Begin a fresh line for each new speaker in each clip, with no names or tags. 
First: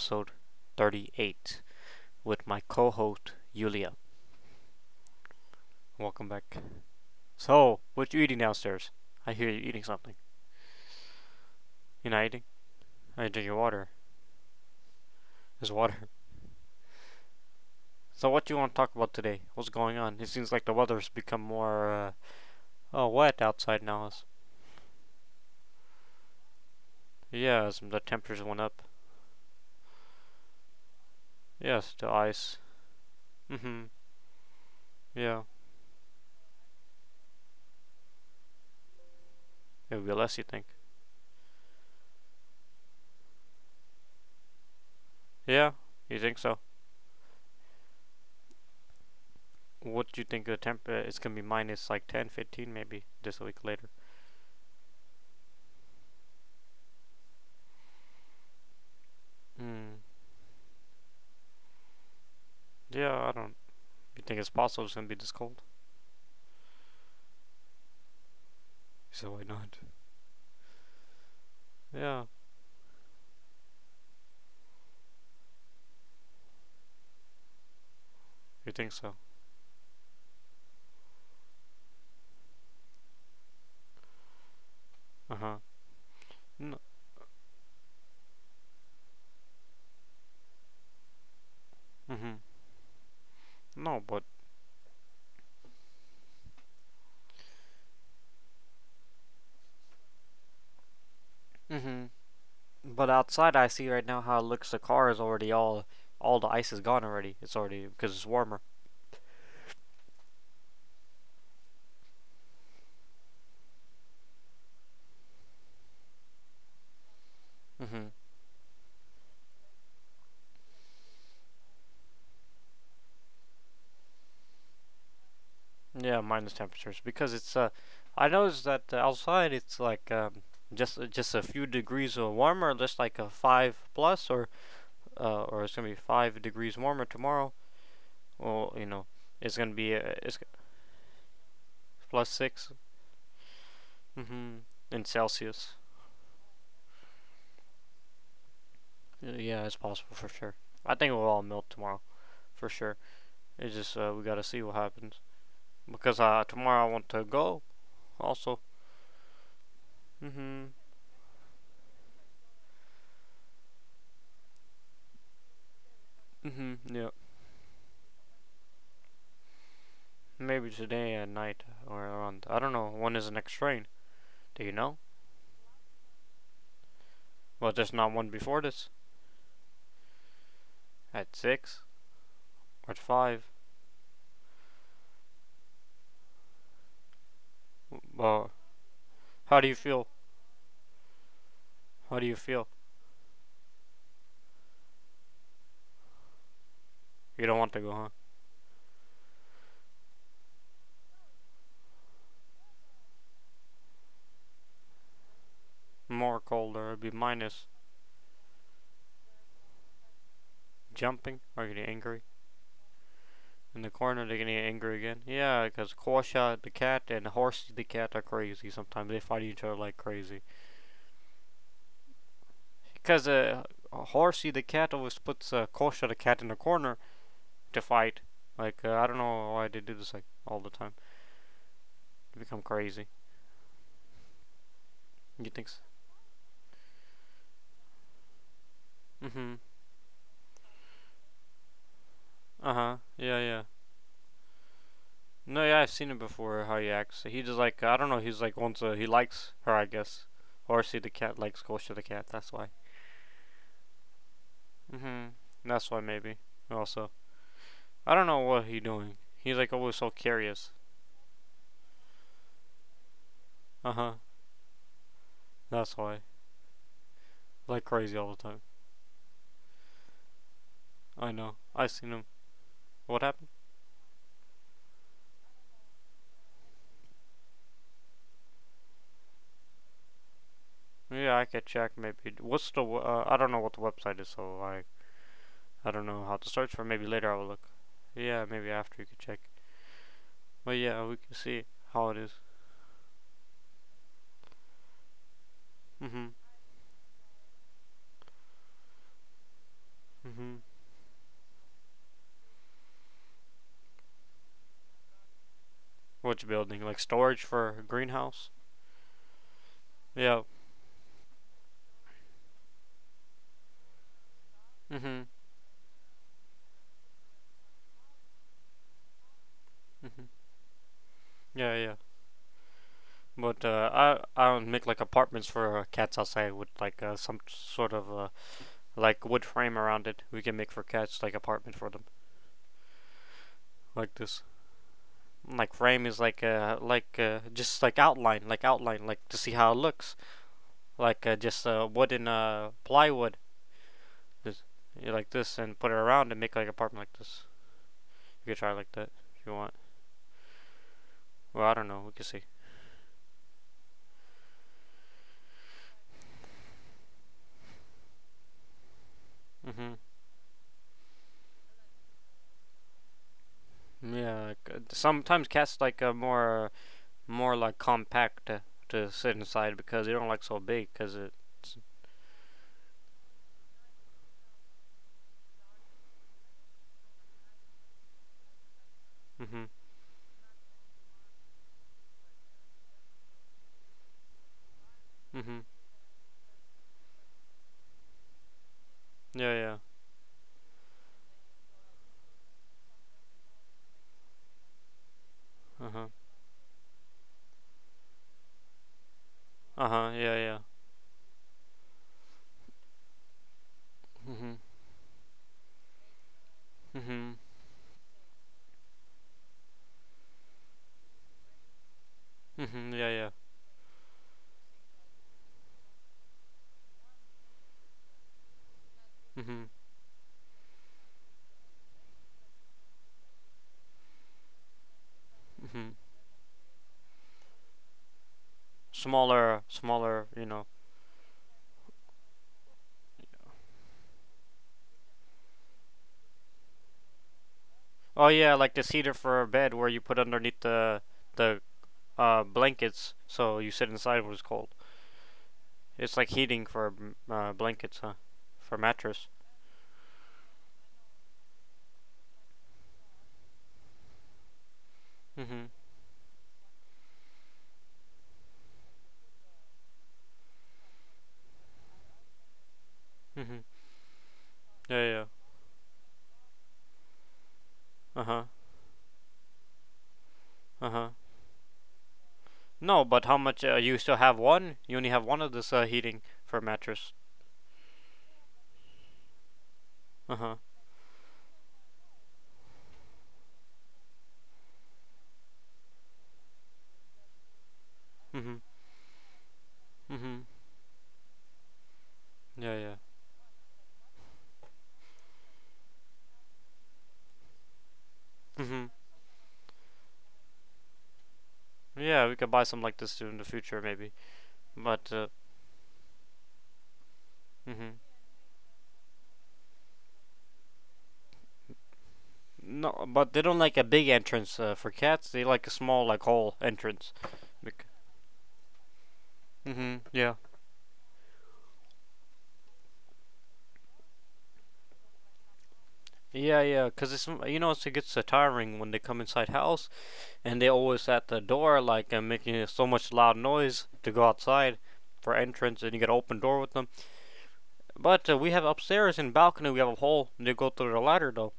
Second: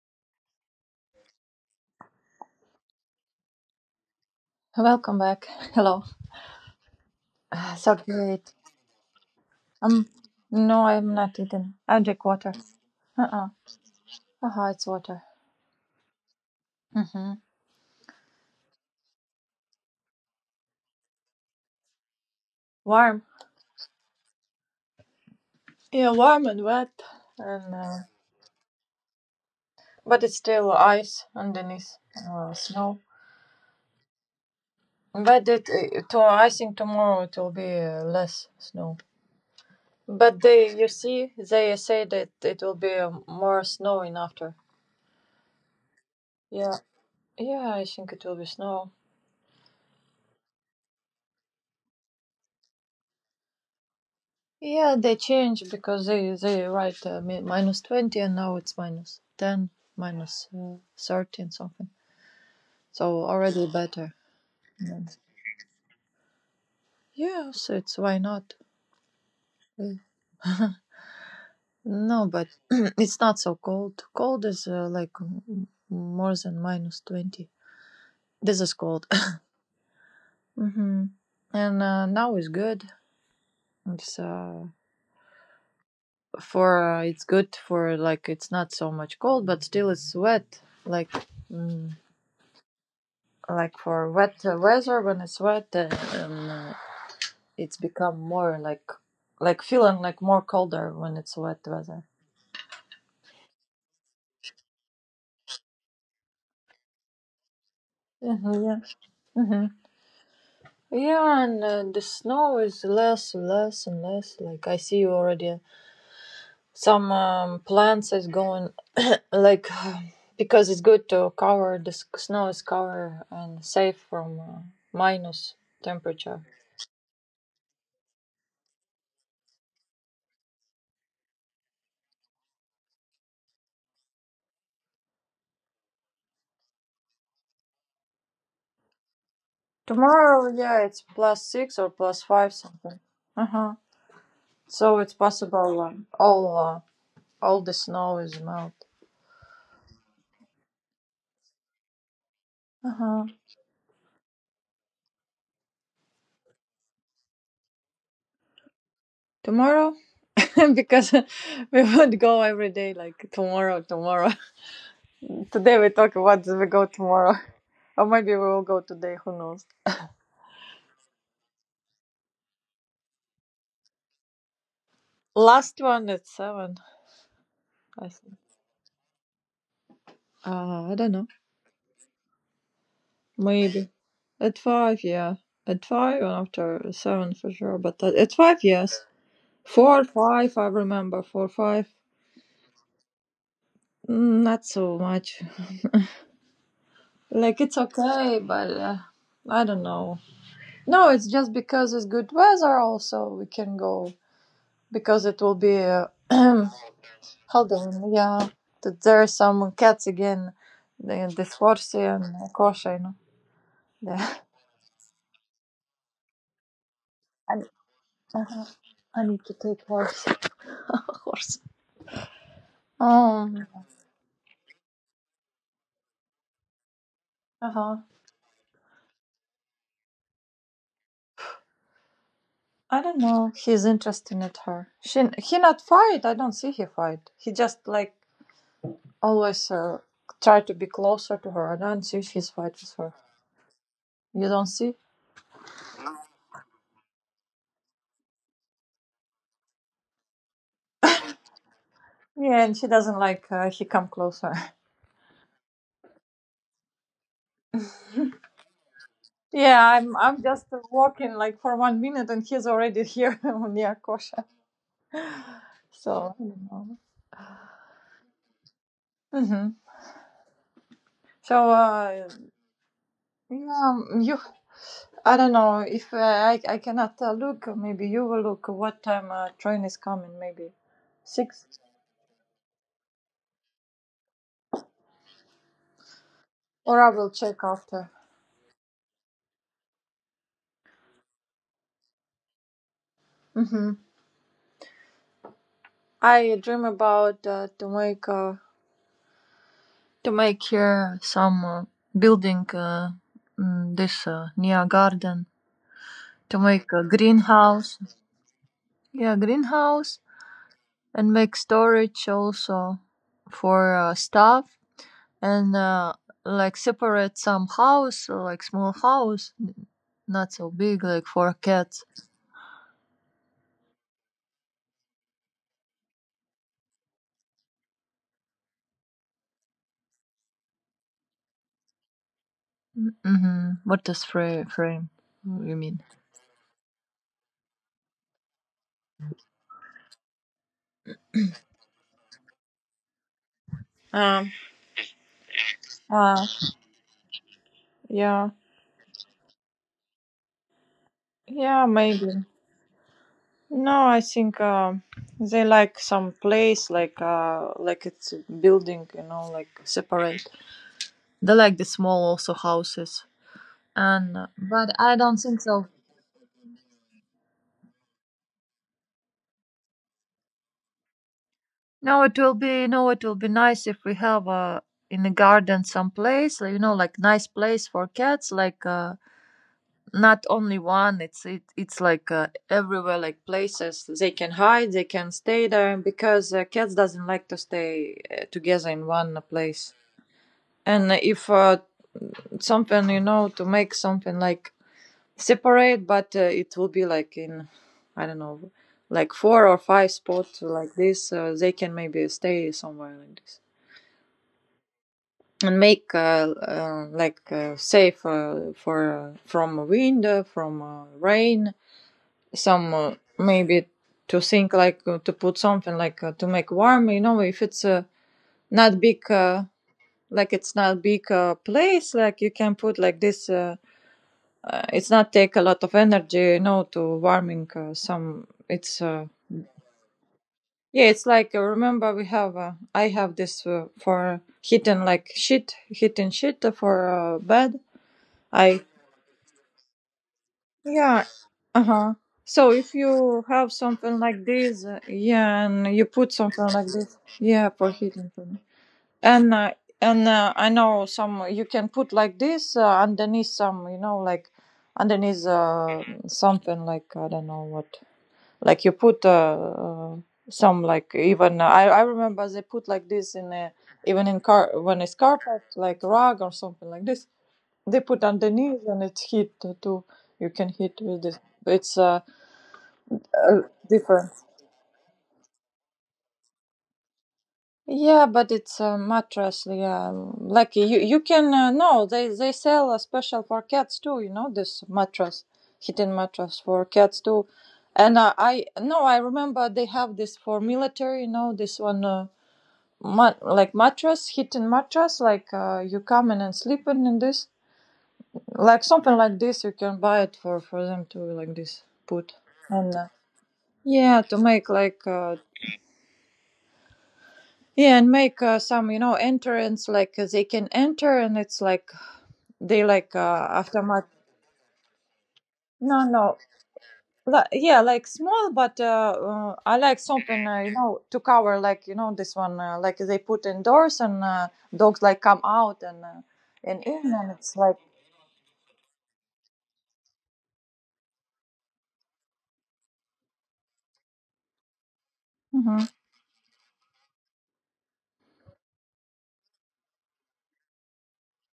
episode 38, with my co host, Yulia.
Welcome back. Hello.
Welcome back.
Ah,
So,
so
what you eating
great.
downstairs? I hear you eating
Um,
something.
no, I'm not eating. I
You're not
drink
eating?
water.
I drink
Uh-uh.
your water.
Haha, it's water.
It's water.
Mm-hmm.
So, what do you want to talk about today? What's going on? It seems like the weather's become more, oh,
Warm.
wet outside now.
Yeah, warm and wet.
Yeah,
And
as the temperatures went up.
but it's still ice
Yes,
underneath
the ice.
snow.
Mm hmm. Yeah.
But it, to I think tomorrow it will be less snow.
It'll be less,
But
you think?
they, you see, they say that it will be more snowing after.
Yeah, you think so?
Yeah, yeah, I think it will be snow.
What do you think the temp? It's gonna be minus like ten, 15, 15 maybe this week later.
Yeah, they change because they write minus 20, and now it's minus 10,
Hmm.
minus 30 and something.
Yeah,
So
I don't.
already better.
You think it's possible it's gonna be
Yes,
this cold?
yeah, so it's why not?
He said, why not?
Uh,
Yeah,
No, but it's not so cold. Cold is like more than minus 20. This
you
is
think
cold.
so?
Hmm. And now it's good. It's uh
Uh huh. No.
it's good for like it's not so much cold, but still it's wet. Like. Mm,
Mhm.
like
No,
for
but.
wet weather when it's wet and it's become more like feeling like more colder when it's wet weather.
Mhm. But outside, I see right now how it looks. The car is already all. All the ice is gone already. It's already because it's
Hmm.
warmer.
Yeah. Hmm. Yeah. And the snow is less less and less, like I see already some
Mhm.
plants is going like because it's good to cover the snow is cover and safe from minus
Yeah,
temperature.
minus temperatures because it's. I noticed that outside it's like just a few degrees warmer, just like a five plus, or it's gonna be 5 degrees warmer tomorrow. Well, you know, it's gonna be it's
Tomorrow, yeah, it's plus six or plus
plus
five
six
something. Uh-huh.
Hmm.
So
In
it's possible
Celsius.
all the snow is melt.
Yeah, it's possible for sure. I think it will all melt tomorrow for sure.
Uh-huh.
It's just we gotta see what happens because tomorrow I want to go also.
Tomorrow,
Hmm.
because we would go every day, like tomorrow, tomorrow. Today we talk about we
Hmm.
go
Yeah.
tomorrow, or maybe we will go today. Who knows?
Maybe today at night or around. I don't know. When is the next train? Do you know?
Last one at seven,
Well, there's not
I
one
think.
before this.
I don't know.
At six or at five.
Maybe at five, yeah. At five, and after seven for sure. But at
Well,
five, yes.
how do you feel?
Four, five, I remember. Four, five,
How do you feel?
not so much.
You don't
Like
want to
it's
go, huh?
okay, but I don't know. No, it's just because it's good weather. Also, we can go because it will be.
More cold or it'd be minus
Hold on, yeah. That there are some cats again. The
jumping
this
or getting
horse
angry.
and Kosha,
In the corner,
Yeah.
they're gonna get angry again. Yeah, because Quasha the cat and
I,
Horsey the cat are
uh-huh.
crazy. Sometimes they
I
fight
need to
each other
take
like
horse.
crazy.
Horse.
Because
Um.
Horsey the cat always puts Quasha the cat in the corner
Uh
to
huh.
fight. Like I don't know why they do this like all the time. They become
I
crazy.
don't know. He's interested at her. She
You
he
think? So?
not fight. I don't see he fight. He just like
Mhm.
always try to be closer to her. I don't see he's
Uh
fight with
huh.
her.
Yeah, yeah.
You don't see?
No, yeah, I've seen it before. How he acts. He just like I don't know. He's like wants he likes her, I guess. Horsey the cat likes Quasha the cat. That's
Yeah,
why.
and she doesn't like he come closer.
Mhm. That's why maybe. Also. I don't know what he's doing. He's like
Yeah,
always so
I'm just
curious.
walking like for 1 minute and he's already here
Uh
near
huh.
Kosha.
That's why.
So you know.
Like crazy all the time.
Hmm.
I know.
So
I seen him. What happened?
yeah, you. I don't know if I cannot look. Maybe you will look what time train is coming. Maybe
Yeah, I could
six,
check maybe. What's the? I don't know what the website is, so I don't know how to search for. It.
or
Maybe
I will
later I will
check
look.
after.
Yeah, maybe after you could check. But yeah, we can see how it is.
Hmm.
Mhm.
I dream about to
Mhm.
make here some building, this near garden
Which
to
building?
make
Like
a
storage for a
greenhouse.
greenhouse?
Yeah, greenhouse,
Yeah.
and make storage also for stuff
Mhm.
and like separate some house, like small house,
Mhm.
not so big, like for
Yeah, yeah.
cats.
But I would make like apartments for cats outside with like some sort of like wood frame around it. We can make for cats like apartment for them,
Mm-hmm. What
like
does
this.
frame
Like
you mean?
frame is like just like outline, like outline, like to see how it looks, like just wooden plywood,
Um,
this, yeah, like this, and put it around and
uh,
make like apartment like this. You
yeah,
could try like that if you want. Well, I don't
yeah,
know. We can
maybe.
see.
No, I think they like some place like it's a building, you know, like
Mm-hmm.
separate. They like the small also houses, and
Yeah. Like,
but I don't
sometimes
think
cats
so.
like more more like compact to sit inside because they don't like so big because it's.
No, it will be, no, it will be nice if we have in the garden some place, like, you know, like nice place for cats, like
Mm-hmm.
not only one. It's like everywhere, like places they can hide, they can
Mm-hmm.
stay there because cats doesn't like to stay together in one
Yeah. Yeah.
place. And if something, you know, to make something like
Uh huh.
separate, but it will be like in, I don't know, like four or
Uh huh.
five
Yeah. Yeah.
spots like this. They can maybe stay somewhere like this
Mhm.
and make
Mhm.
safe, for from wind, from rain.
Mhm.
Some
Yeah, yeah.
maybe to think like to put something like to make warm. You know, if it's not big.
Mhm.
Like it's not big place, like you can put like this it's not take a lot
Mhm.
of energy, no, to warming some it's
Smaller, smaller, you know.
yeah, it's like remember we have I have this for heating, like shit, heating shit for bed.
Oh yeah, like the
I
cedar for a bed where you put underneath
Yeah,
the
uh-huh, so if
blankets
you
so you
have
sit inside
something
when it's
like
cold.
this yeah, and you
It's like
put
heating
something
for
like this, yeah, for
blankets, huh?
heating thing.
For mattress.
And and I know some you can put like this underneath some, you know, like underneath
Mhm.
something, like I don't know what, like you put uh, some, like even I remember they put like this in
Mhm.
a, even in car
Yeah,
when
yeah.
it's
Yeah.
carpet like rug or something like this, they put
Uh-huh.
underneath and it's hit too, you can hit
Uh-huh.
with this. It's
No, but how much
uh
you still
different,
have one? You only have one of this heating for mattress.
yeah, but it's a mattress, yeah,
Uh-huh.
like you can no, they they sell a special for cats too, you know this mattress, hidden mattress for cats too. And
Mhm.
I, no, I remember they have this
Mhm.
for military, you know this one,
Yeah, yeah.
like mattress, hidden mattress, like you come in and sleep in this.
Mhm.
Like something like this, you can buy it for them to like this
Yeah, we
put.
could buy some like
And
this in the future maybe.
yeah, to make
But
like,
mhm.
yeah, and make some, you know, entrance, like they can enter and it's like, they
No,
like
but they don't like a big
aftermath.
entrance for cats. They like a small,
No,
like
no.
hole entrance.
Like,
Like,
yeah, like small, but I
Mm-hmm.
like
Yeah.
something, you know, to cover, like, you know, this one, like they put indoors and dogs like come out
Yeah, yeah,
and
because
in
it's
and
you
it's
know
like.
it's, it gets so tiring when they come inside house and they always at the door like making so much loud noise to go outside for entrance
Mhm.
and you get open door with them. But we have upstairs in balcony we have a hole. And They go through the ladder though.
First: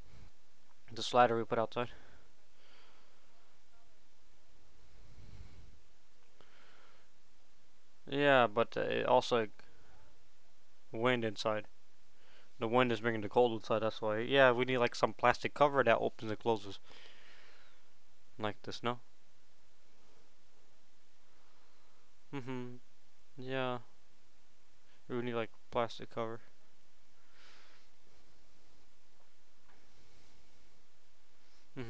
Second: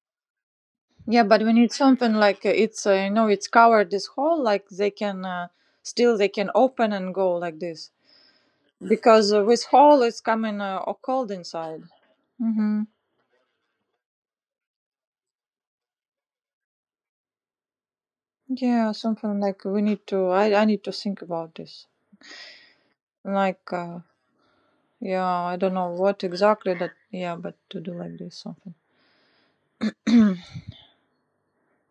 The
Yeah,
ladder
but
we
when
put
it's
outside.
something like it's you know it's covered this hole, like they can still they can open and go like this
Yeah, but it
because
also like,
with hole it's coming all
wind
cold
inside.
inside.
The
Mm-hmm.
wind is bringing the cold inside. That's why. Yeah, we need like some plastic cover that opens and closes. Like the
Yeah,
snow?
something like we need to. I need to think about this.
Mm-hmm.
Like
Yeah. We
yeah,
would need like
I don't know
plastic
what
cover.
exactly that. Yeah, but to do like this something.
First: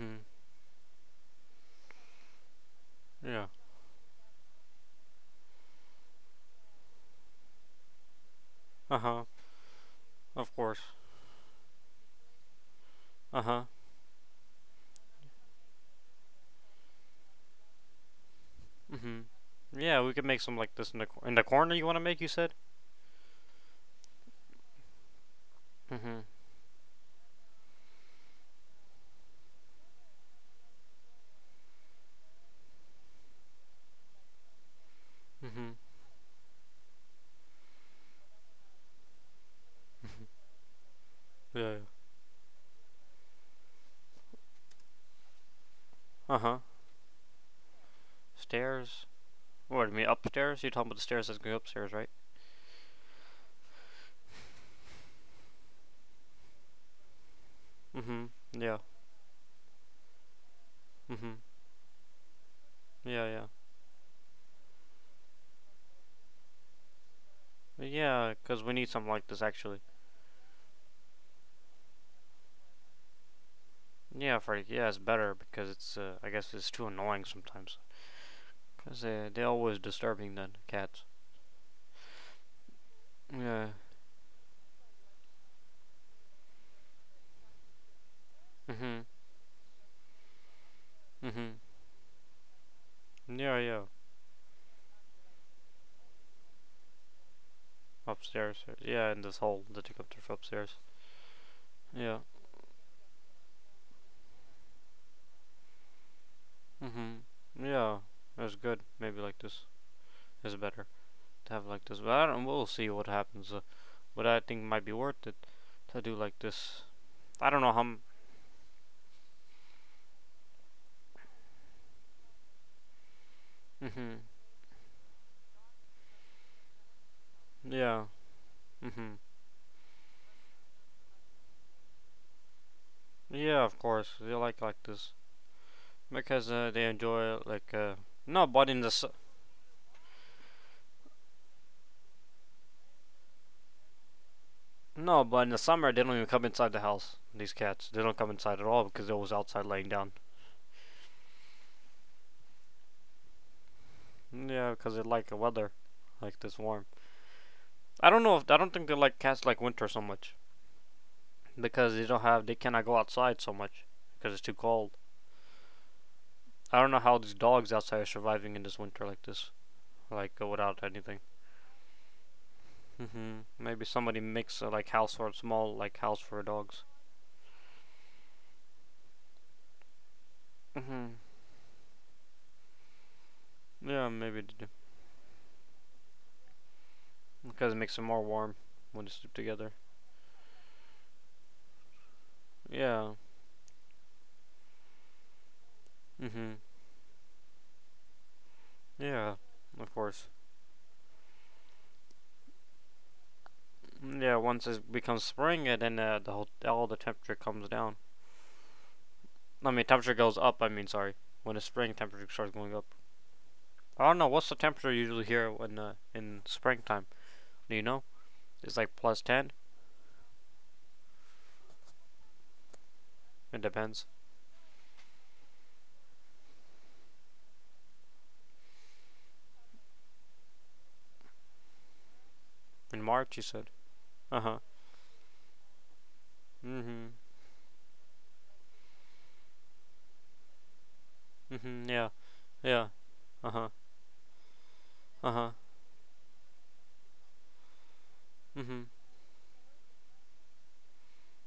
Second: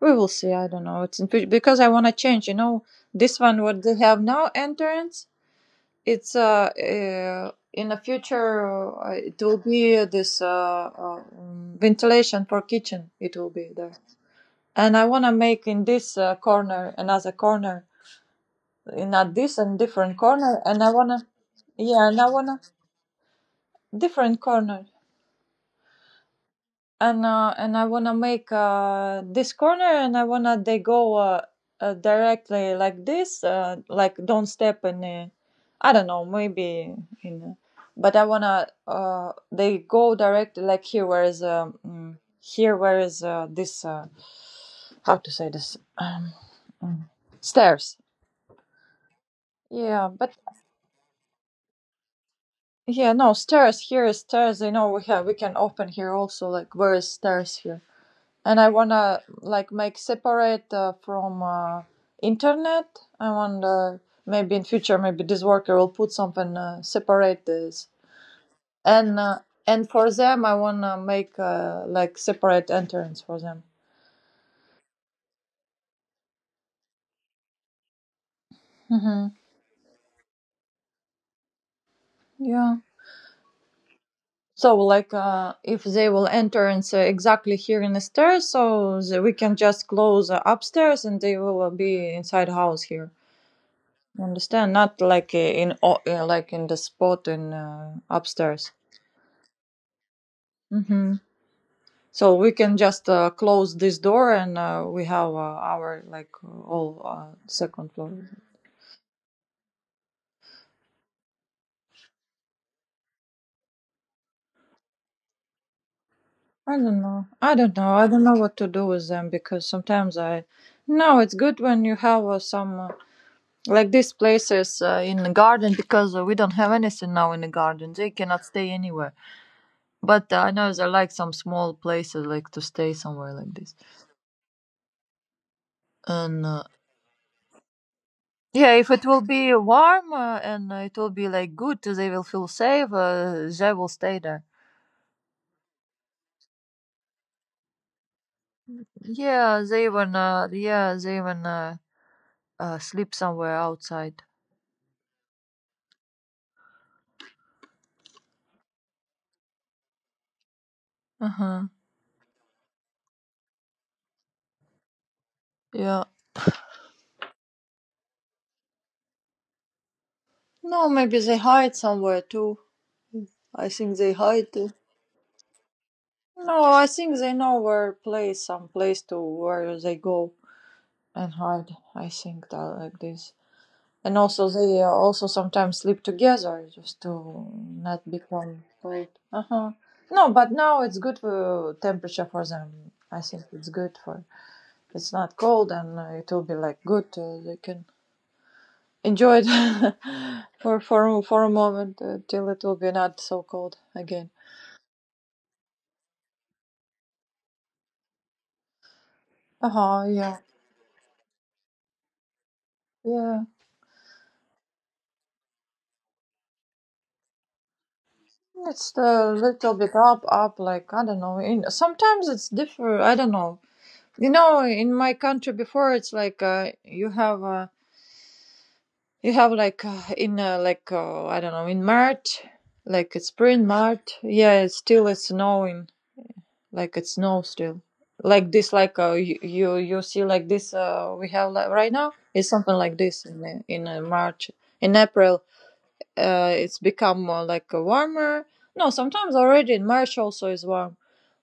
We will see. I don't know. It's in, because I want to change. You know, this
Yeah.
one what they have now entrance. It's in the future
Uh-huh.
it will be this
Of course.
ventilation for kitchen. It will
Uh-huh.
be there, and I wanna make in this corner, another corner, in a this and
Mm-hmm. Yeah, we
different
could make some
corner,
like
and I
this in the
wanna.
cor- in the corner you want to
Yeah, and
make, you
I
said?
wanna different corner,
Mm-hmm.
and I wanna make this corner, and I wanna they go directly like this, like don't step in.
Mm-hmm.
I don't know, maybe in, but I wanna they go directly like here, where is
Yeah. Yeah.
here, where is this? How to say this?
Uh-huh.
Mm, stairs.
Stairs. What, do you mean
Yeah, but
upstairs? You're talking about the stairs that go upstairs, right?
yeah, no stairs. Here is stairs. You know, we have we can open here also. Like where is stairs here?
Mm-hmm.
And I
Yeah.
wanna like make separate
Mm-hmm.
from internet.
Yeah,
I
yeah.
want maybe in future, maybe this worker will put something separate this.
Yeah. Cause we need something
And
like this actually.
and for them I wanna make like separate entrance for them.
Yeah, Freddy. Yeah, it's better because it's, I guess it's too annoying sometimes. Cause they,
Hmm.
they're always disturbing then, cats.
Yeah.
Yeah.
So like if they will enter and say exactly here in the stairs,
Mm-hmm.
so the, we can just close upstairs and they
Mm-hmm.
will be inside house here.
Yeah, yeah.
You understand? Not like like in the spot in
Upstairs.
upstairs.
Yeah, in this hall that you come through from upstairs.
Hmm.
Yeah.
So we can just close this door, and we have our, like, all
Mm-hmm.
second
Yeah.
floor.
That's good. Maybe like this is better to have like this. But I don't, we'll see what happens. But I think it might be worth it to do like
I
this.
don't know.
I
I
don't know
don't
how.
know.
M-
I don't know what to do with them because sometimes I. No, it's good when you have some like these
mm-hmm.
places in the garden because we don't have anything now in the garden.
Yeah.
They cannot stay
Mm-hmm.
anywhere. But I know there are like some small places, like to stay somewhere like
Yeah,
this.
of course. They like this
And
because they enjoy like no, but
yeah,
in the
if it
su-
will be warm and it will be like good, they will feel safe. They will stay there.
no, but in the summer they don't even come inside the house. These cats, they don't come inside at all because they're always
Yeah,
outside
they
laying down.
even yeah, they even sleep somewhere outside.
Yeah, because they like the weather, like this warm. I don't know if I don't think they like cats like winter so much
Uh huh.
because they don't have they cannot go outside so much because it's too cold.
Yeah.
I don't know how these dogs outside are surviving in this winter like this, like without
No, maybe
anything.
they hide somewhere too.
Hmm.
I
Maybe
think they
somebody
hide
makes
too.
like house for small like house for
No,
dogs.
I think they know where place, some place to where they go
Hmm.
and hide. I think that like this.
Yeah,
And
maybe
also
they do
they also sometimes sleep together just to
because it makes them
not
more warm
become
when
cold.
they sleep
Uh
together.
huh. No, but now it's good for temperature for them.
Yeah.
I think it's good for it's not cold, and it will
Hmm.
be like good. They can
Yeah,
enjoy it.
of course.
For for a moment till it will be not so cold again.
Yeah, once it becomes spring, and then the whole all the temperature comes down. I
Uh
mean,
huh.
temperature goes
Yeah.
up. I mean, sorry, when the spring temperature starts going up.
Yeah.
I don't know what's the temperature usually here when in springtime. Do you know? It's like
It's
plus
a
ten.
little bit up, up. Like I don't know. In sometimes it's different. I don't
It
know.
depends.
You know, in my country before, it's like you have like in like I don't know, in March,
In
like it's
March, you said.
spring March.
Uh huh.
Yeah, it's still it's snowing. Like it
Mhm.
snows still. Like this, like you see like this. We have like,
Mhm.
right
Yeah.
now. It's something
Yeah.
like this in
Uh huh.
March, in
Uh
April
huh.
it's become warmer.
Mhm.
No, sometimes already in March also is warm,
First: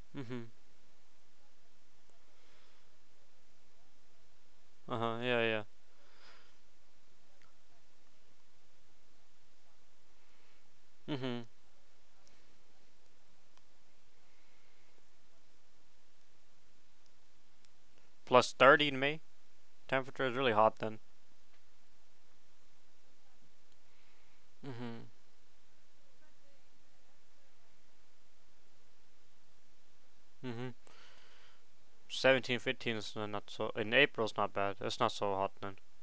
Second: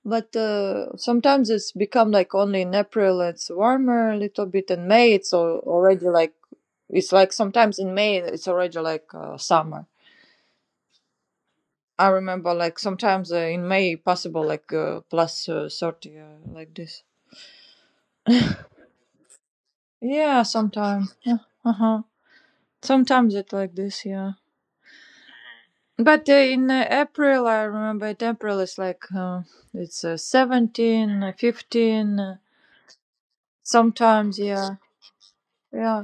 but
Mhm.
uh, sometimes it's become like only in April it's warmer a little bit. In
Uh
May
huh.
it's
Yeah.
al-
Yeah.
already like it's like sometimes in May it's already like summer.
Mhm.
I remember like sometimes in May possible like plus 30, like this.
Plus 30 in May. Temperature is
Yeah,
really hot then.
sometimes. Yeah. Uh huh. Sometimes it like this. Yeah.
Mhm.
But in April, I remember it, April is like it's
Mhm.
17, 15,
17, 15 is not so. In April, it's
sometimes,
not bad.
yeah,
It's not so hot then.
yeah.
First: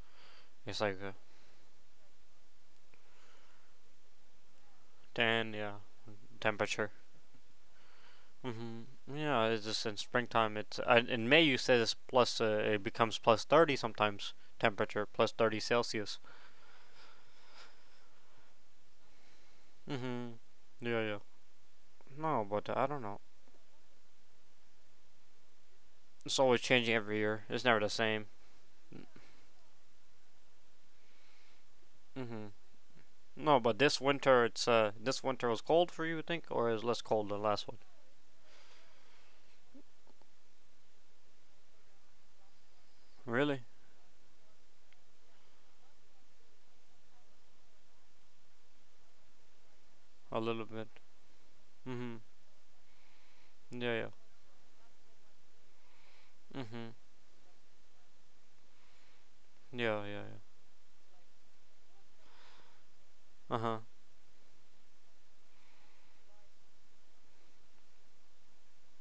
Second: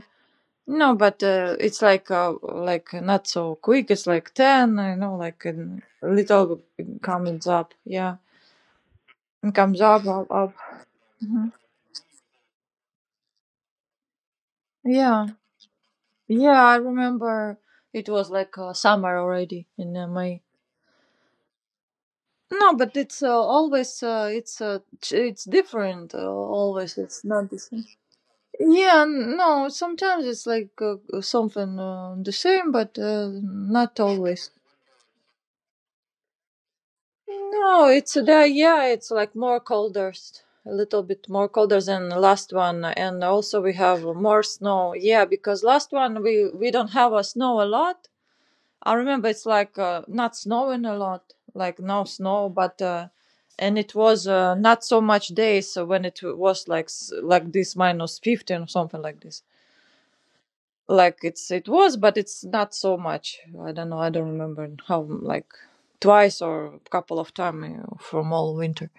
It's
No,
like
but it's like not so quick. It's like 10, like
10. Yeah.
a little
Temperature.
comes up, yeah.
Hmm. Yeah,
It
it's
comes
just in
up, up, up.
springtime. It's in May.
Mhm.
You said it's plus. It becomes plus 30 sometimes. Temperature
Yeah,
plus 30 Celsius.
yeah, I remember it was like summer already in
Hmm.
May.
Yeah, yeah. No, but
No,
I
but
don't know.
it's always it's different.
It's always changing
Always,
every
it's
year.
not the
It's never
same.
the same.
Yeah, no, sometimes it's like something the
Hmm.
same, but
No, but this
not
winter,
always.
it's this winter was cold for you, you think, or is less cold than last one?
No, it's the, yeah, it's like more colder, a little bit more colder than the last one, and
Really?
also we have more snow. Yeah, because last one we don't have a snow a lot. I remember it's like not
A little
snowing
bit.
a lot, like no
Hmm.
snow, but and it
Yeah, yeah.
was not so much days when it was like
Hmm.
like this minus 15 or something like this.
Yeah, yeah, yeah.
Like it was, but it's not so much.
Uh
i
huh.
don't know i don't remember how, like twice or a couple of times from all winter.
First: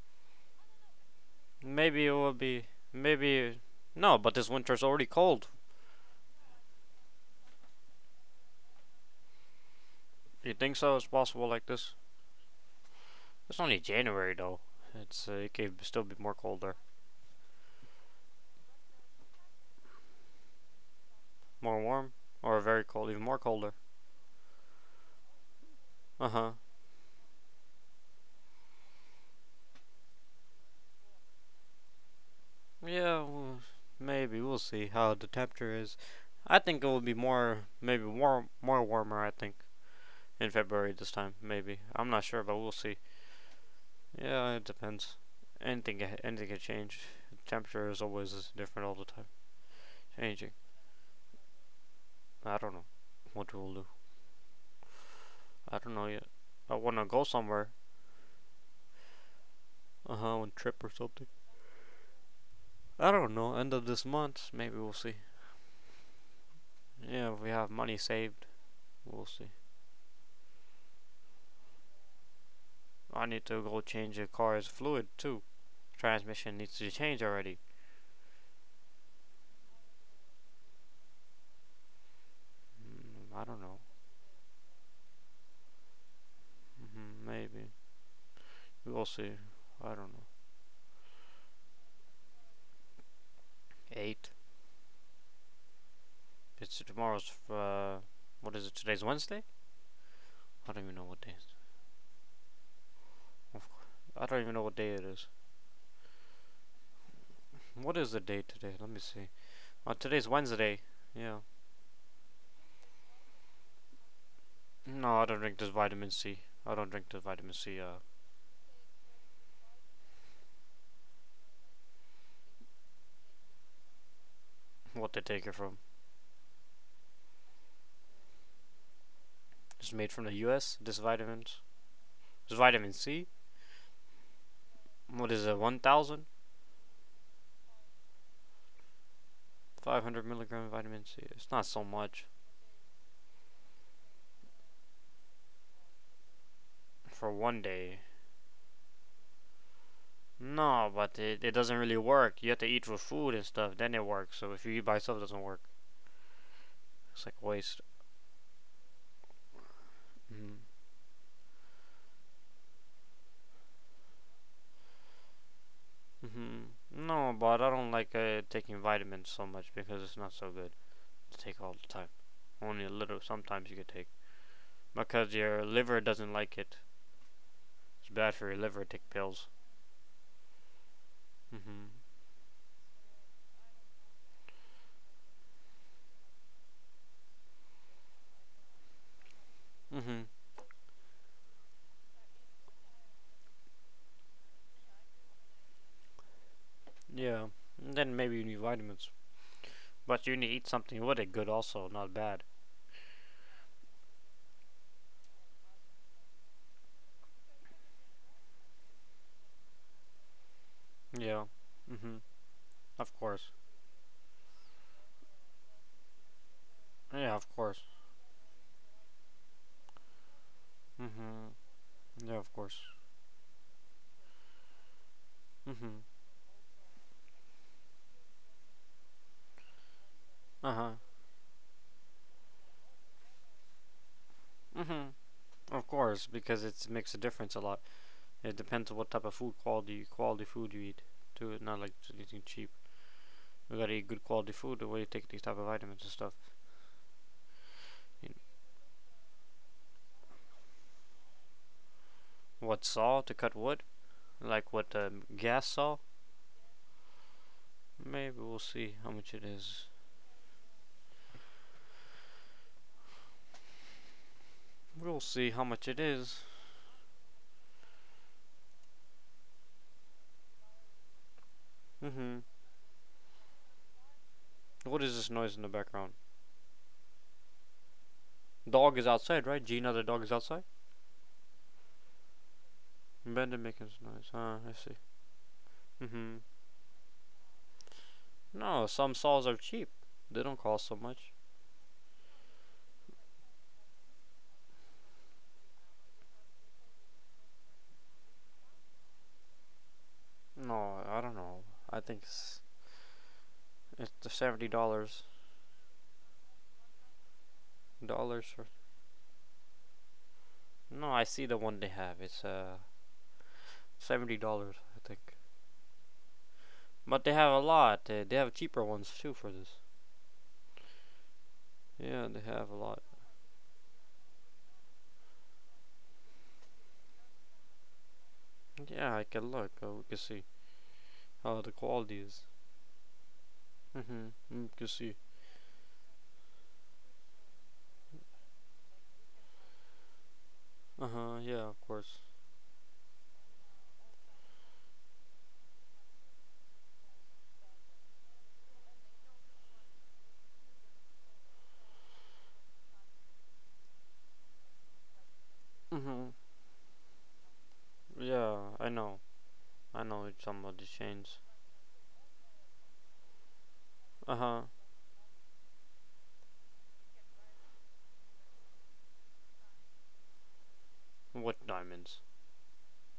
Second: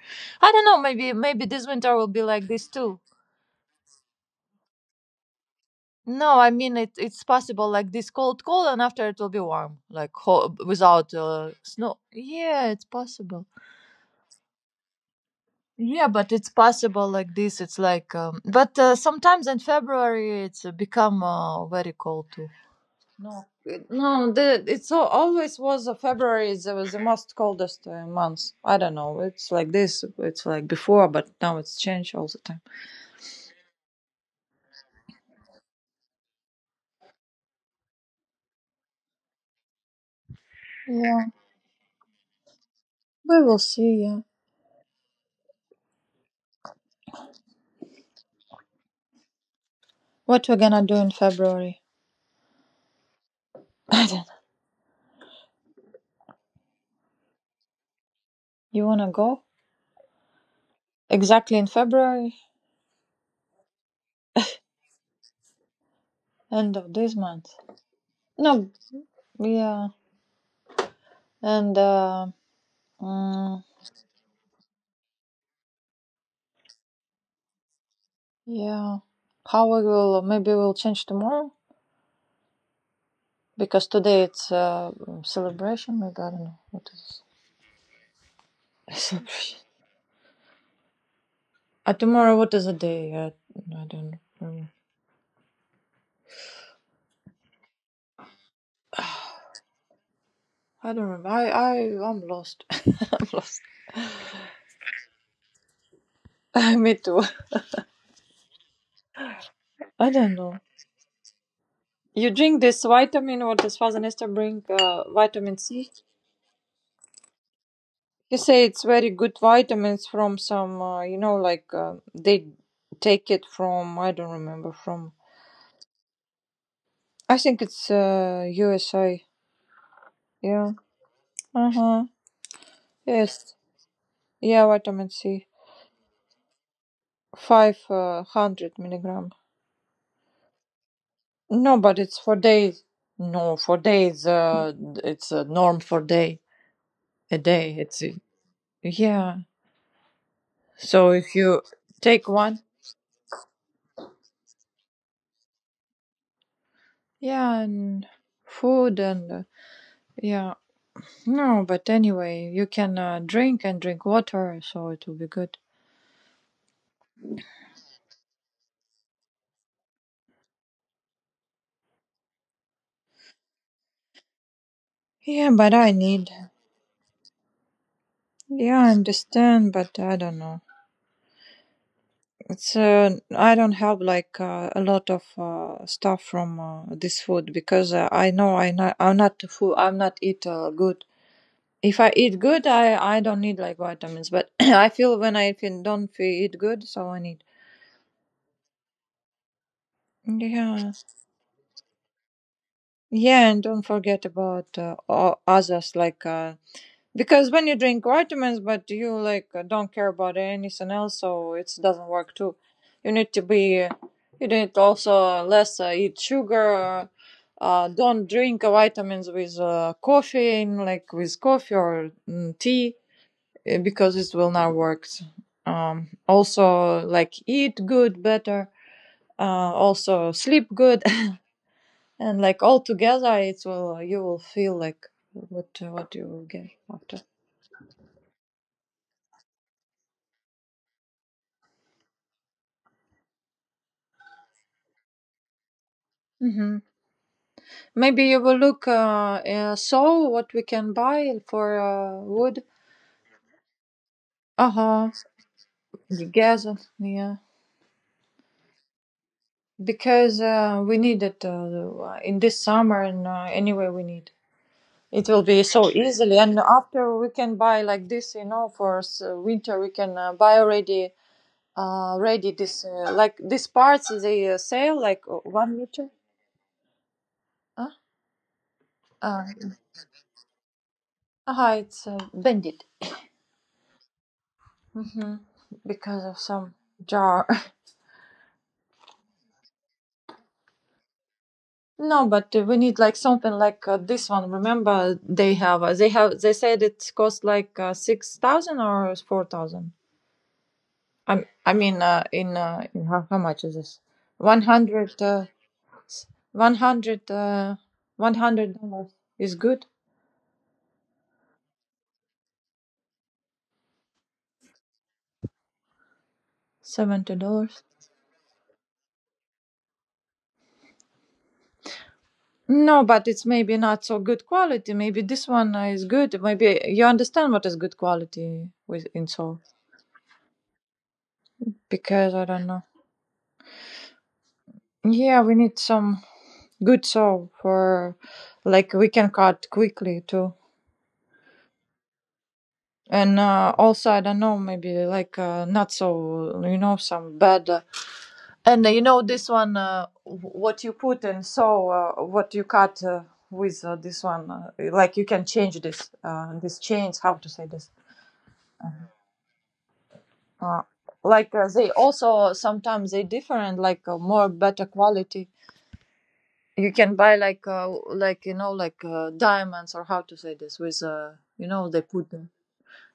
I don't know. Maybe this winter
Maybe
will
it
be
will
like
be.
this too.
Maybe. No, but this winter's already cold.
No, I mean it. It's possible like this cold, cold, and after it will be warm, like
You think so? It's
without
possible like this.
snow. Yeah, it's possible.
It's only January though. It's it could still
Yeah,
be
but
more
it's
colder,
possible like this. It's like, but sometimes in February it's become
more
very
warm,
cold too.
or very cold, even more
No,
colder.
no, the it's al always was a
Uh
February
huh.
is was the most coldest month. I don't know. It's like this. It's like before, but now it's changed all the time.
Yeah, well, maybe we'll see how the temperature is. I think it will be more, maybe warm, more warmer. I think in February this
Yeah,
time, maybe. I'm not sure, but we'll see.
we will see. Yeah,
Yeah, it depends. Anything, anything can change. Temperature is always different all the time,
what
changing.
we're gonna do in February?
I don't know what we'll do.
I don't know.
I don't know yet. I wanna go somewhere.
You wanna go?
Uh huh, on a trip or something.
Exactly in February,
I don't know. End of this month, maybe we'll see.
end of this
Yeah, if
month.
we have money saved,
No,
we'll see.
yeah, and
I need
mm,
to go change the car's fluid too. Transmission needs to change already.
yeah, how we will? Maybe we'll change tomorrow
I don't know.
because today it's celebration. Maybe I don't know what is.
Mhm, maybe we'll see.
Celebration.
I don't know.
Tomorrow, what is the day? I don't
Eight.
remember.
It's tomorrow's. What is it? Today's Wednesday. I don't even
I
know
don't
what day.
remember.
It is.
I'm lost.
Of course. I don't even know what day it is.
Me too.
What is the date today? Let me see.
I
Today's
don't know.
Wednesday. Yeah.
You drink this vitamin, what does Father Nestor bring?
No, I don't drink
Vitamin
this
C.
vitamin C. I don't drink this vitamin C.
He say it's very good vitamins from some, like they take it from, I don't remember,
What
from,
they take it from.
I think it's USA.
This is made from the
Yeah.
U.S. This vitamins,
Uh huh.
this vitamin C.
Yes. Yeah, vitamin
What is
C.
it? One thousand
500 milligram.
five hundred milligram vitamin C. It's not so
No, but it's
much
for days. No, for days. It's a norm for day.
for
A
one
day.
day.
It's yeah.
No,
So
but
if
it
you
doesn't really
take
work. You have
one,
to eat with food and stuff. Then it works. So if you eat by itself, it doesn't work. It's like
yeah,
waste.
and food and yeah.
Mm-hmm.
No, but anyway, you can drink and drink water, so it will be good.
Mm-hmm. No, but I don't like taking vitamins so much because it's not so good to take all the time. Only a little. Sometimes you could take because
Yeah,
your
but I
liver
need.
doesn't like it. It's bad for your
Yeah,
liver to
I
take pills.
understand, but I don't know.
Mm-hmm.
It's I don't have like a lot of stuff from this food because I know I'm not food. I'm not
Mm-hmm.
eat good. If I eat good, I don't need like vitamins, but I feel, when I feel don't feel eat good, so I need.
Yeah. And then maybe you need vitamins. But you need to eat
Yeah,
something with it good also, not bad.
yeah, and don't forget about others like because when you drink vitamins, but you like don't care about anything else,
Yeah.
so it doesn't
Mhm.
work too.
Of
You need to
course.
be, uh, you need also less eat sugar.
Yeah, of course.
Don't drink vitamins with coffee, like with
Mhm.
coffee or
Yeah, of course.
tea, because it will not work.
Mhm.
Also, like eat good, better. Also sleep
Uh-huh.
good, and like all together, it will you will feel like
Mhm.
what
Of
what
course,
you will
because
get
it makes a
after.
difference a lot. It depends on what type of food quality food you eat. Too, not like just eating cheap. You gotta eat good quality food the way you take these type of vitamins and stuff.
Hmm. Maybe
You-
you will look saw what we can buy for wood.
What saw to cut wood? Like
Uh
what
huh.
gas saw?
Gas. Yeah,
Maybe we'll see how much it is.
because we need it in this summer, and anyway we need.
We'll
It will
see how
be
much
so
it is.
easily, and after we can buy like this, for winter we can buy already,
Mm-hmm.
ready this like these parts they
What
sale
is
like
this noise in the
1 meter.
background?
Huh?
Dog is outside,
Uh,
right? Gina, the dog is outside?
it's bended,
Brandon making this noise. Huh? I see.
hmm because
Mm-hmm.
of some jar.
No, some saws are cheap. They don't cost so much.
No, but we need like something like this one. Remember, they said it cost like 6,000 or 4,000.
No, I don't
I
know.
I
I
mean,
think
uh,
it's,
in how much is this?
it's the
One
seventy
hundred.
dollars.
100
Dollars for
$100 is good.
no, I see the one they have. It's $70, I think. But they
70
have a
dollars
lot. They have cheaper ones too for this. Yeah, they have a lot.
No, but it's maybe not so good quality. Maybe this one is good. Maybe you understand what is good quality with
Yeah, I
in
can
soul,
look. We can see how the quality
because
is.
I don't know.
Mhm. You can see.
Yeah, we need some good soul for, like we can cut quickly too.
Uh huh. Yeah, of course.
And also I don't know, maybe like not so, some bad And you know this one, what you put, and so what you cut with this one, like you can change
Mhm.
this chains. How to say this?
Yeah, I
Uh-huh.
know. I know it's somebody
Uh,
changed.
like they also sometimes they different, like
Uh
more
huh.
better quality. You can buy like diamonds, or how to say this with
What
you know they
diamonds?
put them.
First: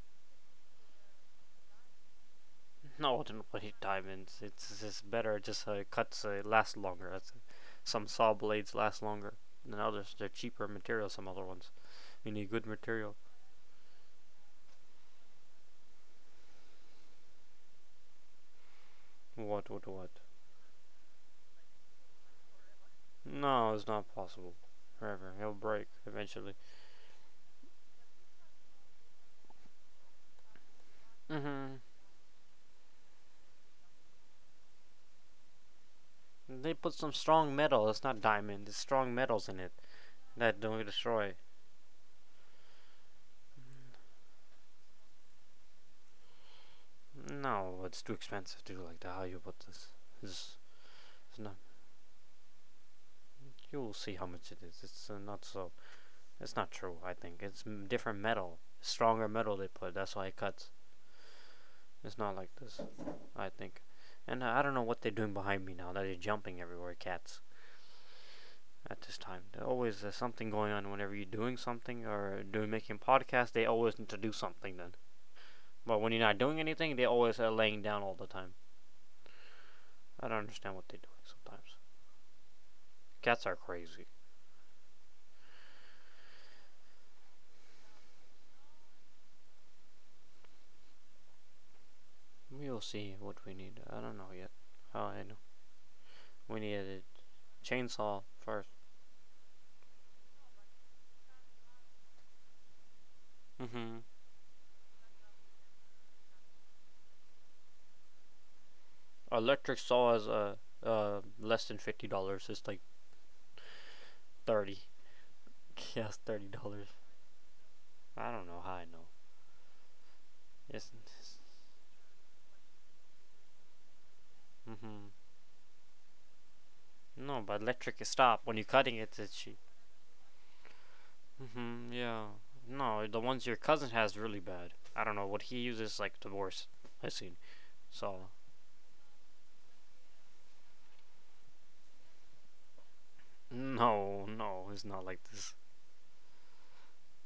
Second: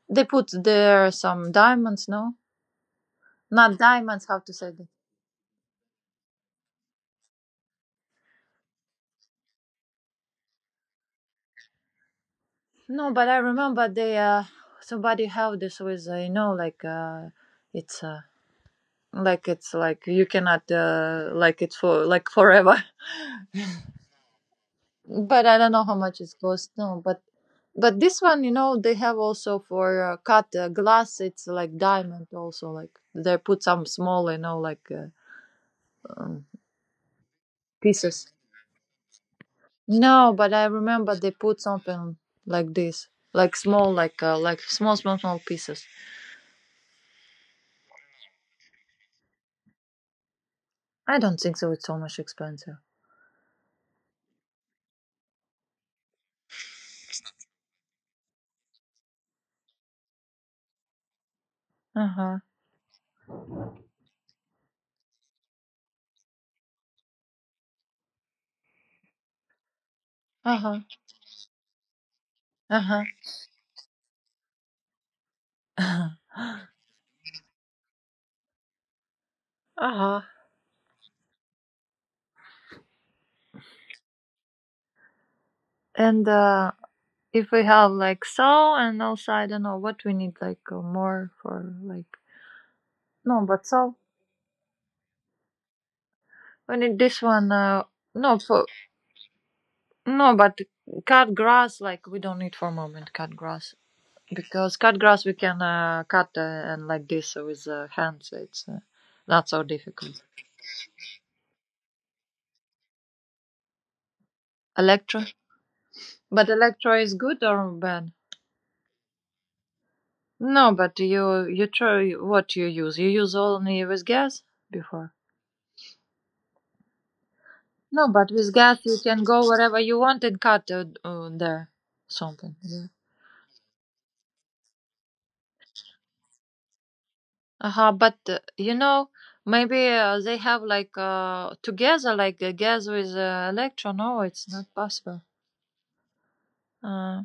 They put there some diamonds, no,
No, I don't play
not diamonds. How
diamonds.
to say
It's
this?
just better. It just cuts last longer. That's some saw blades last longer than others. They're cheaper material. Some other ones. You need good
No,
material.
but I remember they somebody helped us with you know like it's like
What?
it's
What?
like
What?
you cannot like it's for like forever.
No, it's not possible. Forever,
But
it'll
I don't know
break
how much it
eventually.
costs. No, but this one, you know they have also for cut glass. It's
Mm-hmm.
like diamond also, like they put some small um,
They put some strong metal. It's not
pieces.
diamond. It's strong metals in it
No, but
that
I
don't
remember they
destroy.
put something like this, like small like small pieces.
No, it's too expensive to do like that. How you put this? This
I don't
is not.
think so. It's so much expensive.
You will see how much it is. It's not so. It's not true. I think it's m- Different metal, stronger metal they put. That's why it cuts. It's not
Uh-huh.
like this. I think, and I don't know what they're doing behind me now. That they're jumping everywhere, cats. At this time, there's something going
Uh-huh.
on. Whenever you're doing something or doing making
Uh-huh.
podcasts, they always need to do something then. But
Uh-huh.
when you're not doing anything, they always are laying down all the time.
Uh-huh.
I don't understand what they're doing sometimes. Cats are crazy.
And if we have like, so, and also I don't know what we need like more for like.
We'll see what
No,
we
but
need.
so
I don't know yet. Oh, I know. We
we need
need
this one
chainsaw
no, for,
first.
no, but cut grass, like we don't need for a moment cut grass,
Mm-hmm.
because cut grass we can cut and like this with hands it's not so
Electric saw
difficult.
is less than $50. It's like 30
Electro,
dollars. Yeah, it's thirty
but
dollars.
electro is good or bad?
I don't know how I know.
No,
It's,
but
it's
you try what you use. You use only with gas
mm-hmm.
before.
No, but electric is
No, but
stop
with
when you're
gas
cutting
you
it.
can
It's
go
cheap.
wherever you want and cut there
Mm-hmm. Yeah.
something. Yeah.
No, the ones your cousin has really bad. I don't know what he uses like the worst I've seen.
Uh-huh, but
So
uh, you know maybe they have like together like gas with electron. No, it's not
no, it's not like
possible.
this
Uh,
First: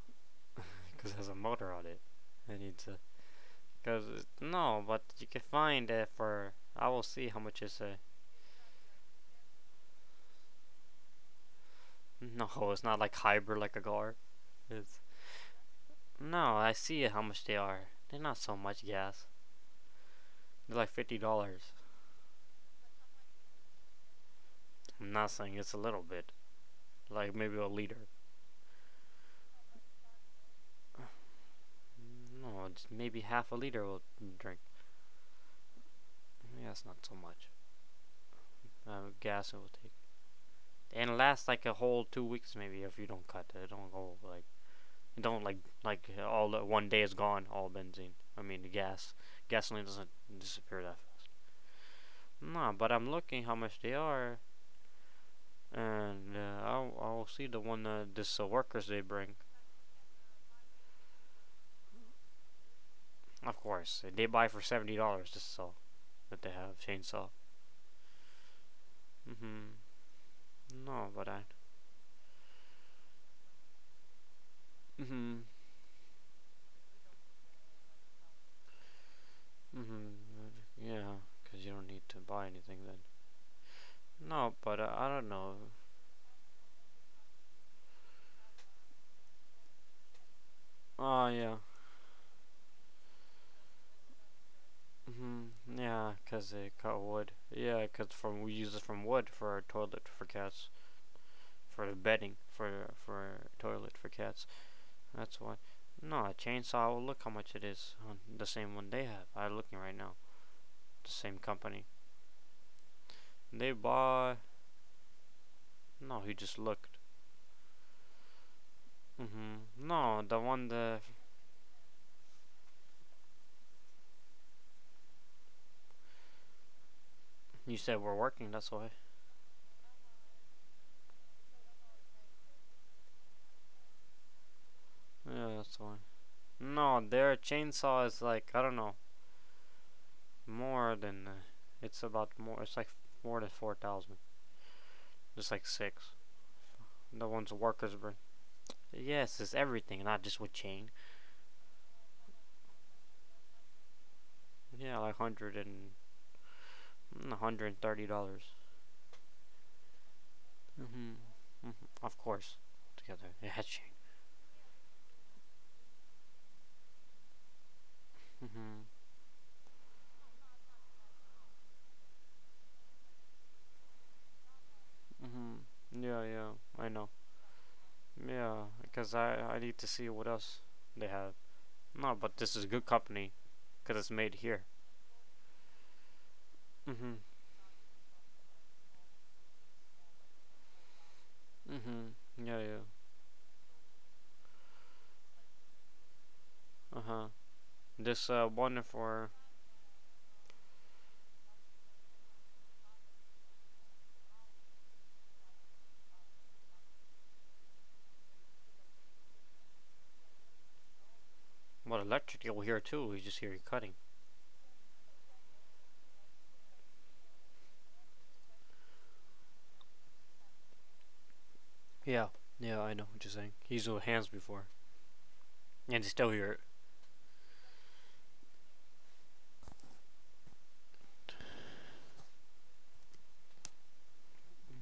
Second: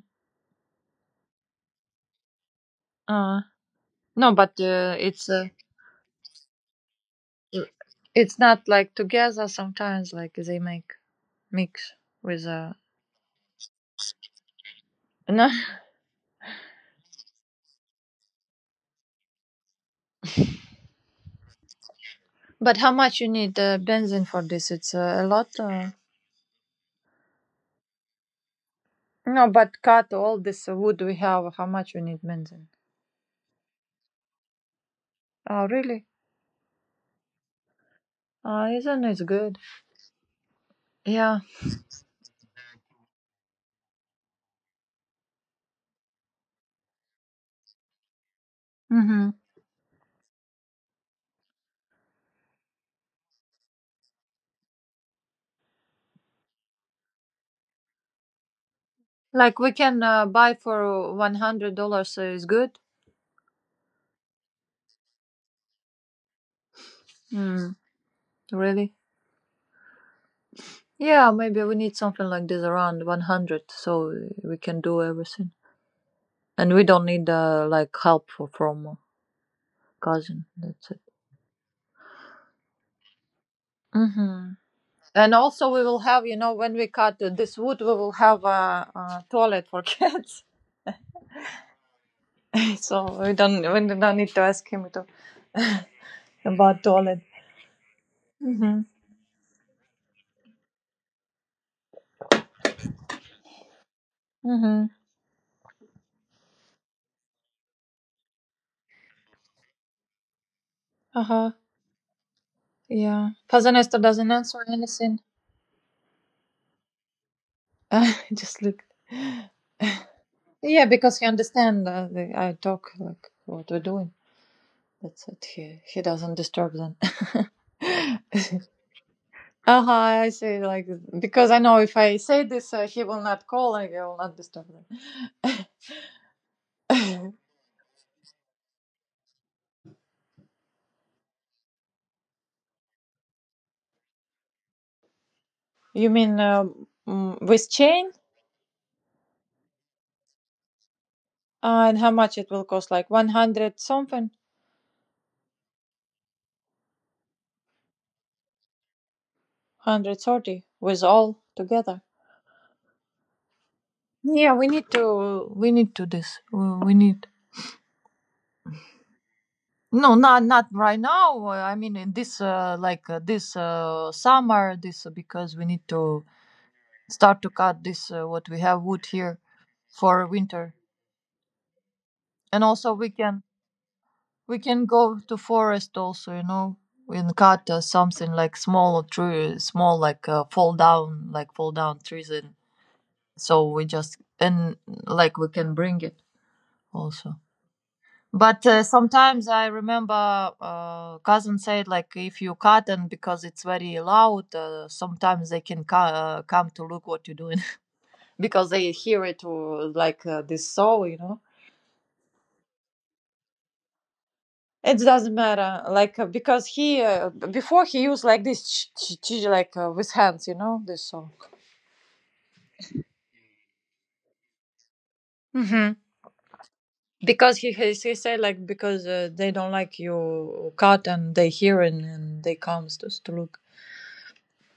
because it has a motor on it. I need to.
uh no, but
No,
uh,
but you
it's
can find it for. I will see how much
i-
is a.
it's not like together. Sometimes like they make mix with
No, it's not like hybrid like a car. It's
No,
No, I see how much they are. They're not so much gas. They're like $50.
but how much you need benzene for this? It's
I'm
a
not
lot.
saying it's a little bit. Like maybe a liter.
No, but cut all this wood we have. How much we need
No,
benzene?
just maybe half a liter will drink.
Oh, really?
Yeah, it's not so much.
Oh, isn't it
Gas it
good?
will take, and
Yeah.
last like a whole 2 weeks maybe if you don't cut it. It don't go like Don't like all the- One day is gone. All benzene. I mean the gas.
Mm-hmm.
Gasoline doesn't disappear that fast. Nah, but I'm looking how much they are, and I'll see the one this workers they bring.
Like we can buy for $100 is good.
Of course, they buy for $70 this saw that they have chainsaw.
Mm, really?
Mm-hmm. No, but
Yeah,
I.
maybe we need something like this around 100, so we can do
Mm-hmm.
everything, and we don't need like help for, from
Mm-hmm.
cousin. That's it.
Yeah, cause you don't need to buy anything then.
Mm-hmm.
No, but I don't
And
know.
also, we will have, when we cut this wood, we will have a toilet for kids.
Oh yeah.
So we don't need to ask him to,
Mm-hmm. Yeah, 'cause they
about
cut
toilet.
wood. Yeah, 'cause from we use it
Mm-hmm.
from wood for our toilet for cats, for the bedding for toilet for cats.
Mm-hmm.
That's why. No, a chainsaw. Well, look how much it is on the same one they have. I'm looking right now. The same
Uh-huh.
company.
Yeah.
They
Pazanesto doesn't
bought.
answer anything.
No, he just looked.
Just look.
Mm-hmm. No, the one
Yeah,
that
because he understands I talk like what we're doing. That's it. He doesn't disturb them.
You said we're working. That's why.
Uh-huh. I say like because I know if I say this, he will not call and he will not disturb
Yeah, that's why. No,
them.
their chainsaw is like I don't know more than. It's about more. It's like more than 4,000. Just like
You
six.
mean
The ones the
with
workers
chain?
bring. Yes, it's everything, not just with chain.
Ah, and how much it will cost? Like 100 something?
Yeah, like $130.
130 with all
Mm-hmm.
together?
Mm-hmm. Of course, together. Yeah, chain.
Yeah, we need to this. We need,
Mm-hmm.
no, not right now. I mean, in this this summer, this because we need
Mm-hmm. Yeah,
to
yeah, I know.
start to cut this what we
Yeah,
have wood
because I
here
I need to see what
for
else
winter,
they have. No, but this
and
is good
also we
company
can
because it's made
we
here.
can go to forest also.
Mm-hmm.
We can cut something like small tree, small like fall down like fall down trees,
Mm-hmm.
and
Yeah, yeah.
so we just and like we can bring it
Uh-huh.
also.
This
But
one for
sometimes I remember cousin said, like, if you cut, and because it's very loud, sometimes they can come to look what you're doing. Because they hear it, this saw.
What electric you'll hear too. You just hear you cutting.
It doesn't matter, like, because he, before, he used like this, with hands, this saw.
Yeah. Yeah, I know what you're saying. He's with hands before,
Hmm.
and you still here.
Because he said, like, because they don't like your cut and they hear, and they comes to look.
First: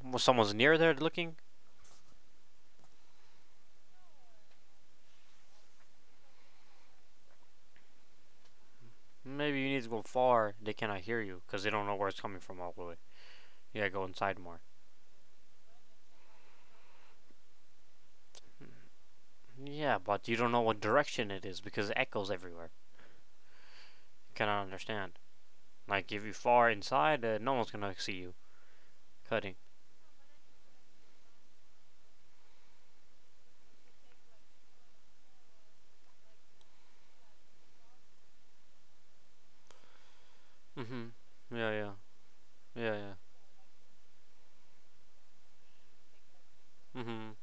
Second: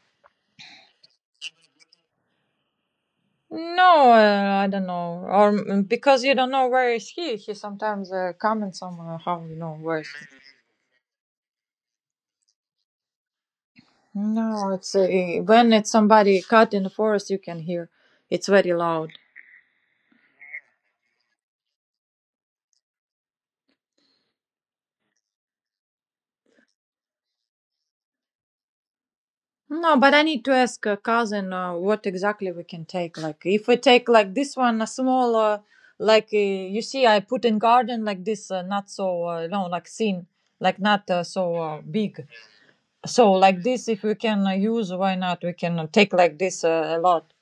Well, someone's near there looking,
No, I don't know, or because you don't know where is he. He sometimes comment somewhere, how you
maybe you
know
need to
where.
go
is he.
far. They cannot hear you because they don't know where it's coming from all the way. You gotta go inside more.
No, it's when it's somebody cut in the forest, you can hear. It's very loud.
Yeah, but you don't know what direction it is because it echoes everywhere. You cannot understand. Like if you far inside, no one's gonna see you cutting.
No, but I need to ask a cousin what exactly we can take. Like, if we take like this one, a small, you see, I put in garden like this, not so no, like thin, like not
Mm-hmm.
so
Yeah, yeah,
big.
yeah, yeah.
So like this, if we can use, why not? We can take like this a
Mm-hmm.
lot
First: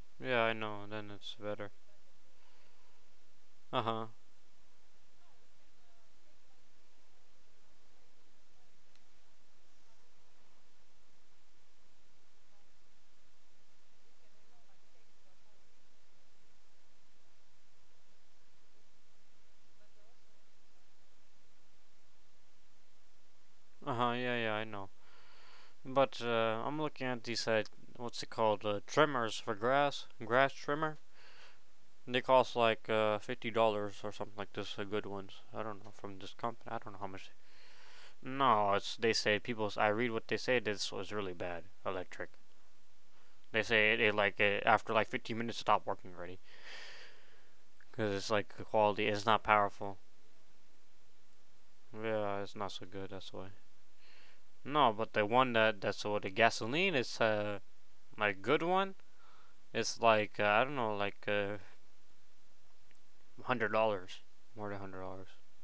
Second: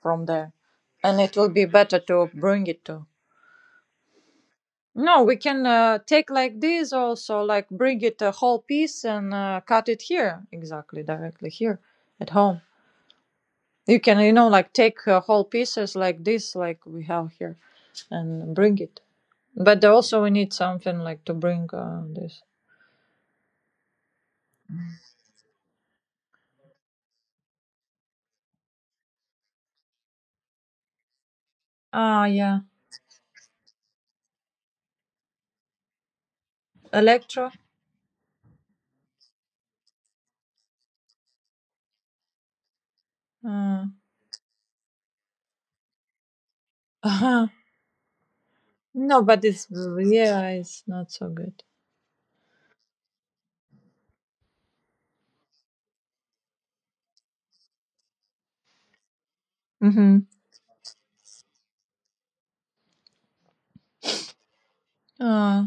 from
Yeah, I
there,
know. Then
and
it's
it will be
better.
better to bring it to.
Uh huh.
No, we can take like this also, like bring it a whole piece and cut it here exactly, directly here at home. You can, you know, like take whole pieces like this, like we have here, and bring it. But also we need something like to bring this.
Uh huh. Yeah, yeah, I know. But I'm looking at these what's it called? Trimmers for grass, grass trimmer. And they
Ah,
cost
yeah,
like $50 or something like this. The good ones. I don't know from this company. I don't know how much.
electro.
No, it's they say people. I read what they say. This was really bad. Electric. They
Uh,
say after like 15 minutes stopped working already
uh
because it's like quality.
No,
It's not
but it's,
powerful.
yeah, it's not so good.
Yeah, it's not so good. That's why. No, but the one that that's what the gasoline is like good one. It's
Mm-hmm.
like I don't know like $100, more than $100.
Uh,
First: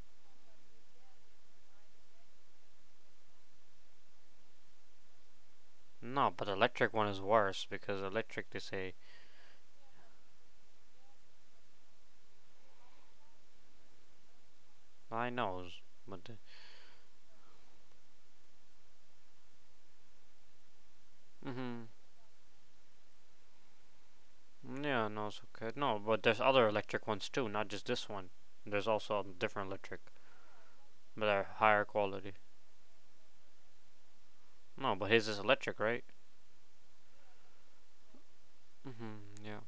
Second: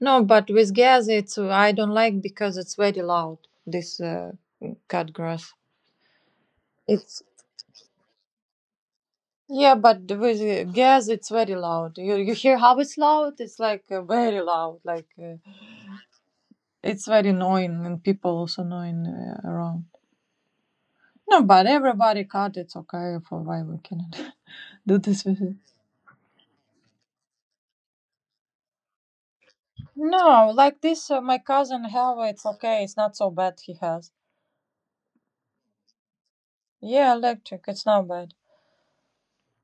no, but with gas, it's, I don't like, because it's very loud. This, cut grass.
No, but the electric one is
It's,
worse because electric they say
yeah, but with gas, it's very loud. You hear how it's loud? It's like very loud, like.
I knows, but
It's very annoying, and people also annoying around. No, but
mm-hmm.
everybody cut. It's okay, for why we cannot do
Yeah,
this
no, it's
with it.
okay. No, but there's other electric ones too, not just this one. There's also a different electric,
No, like this,
but
my
they're higher
cousin have.
quality.
It's okay. It's not so bad. He has.
No, but his is electric, right?
Yeah, electric. It's not bad.
Mm-hmm. Yeah,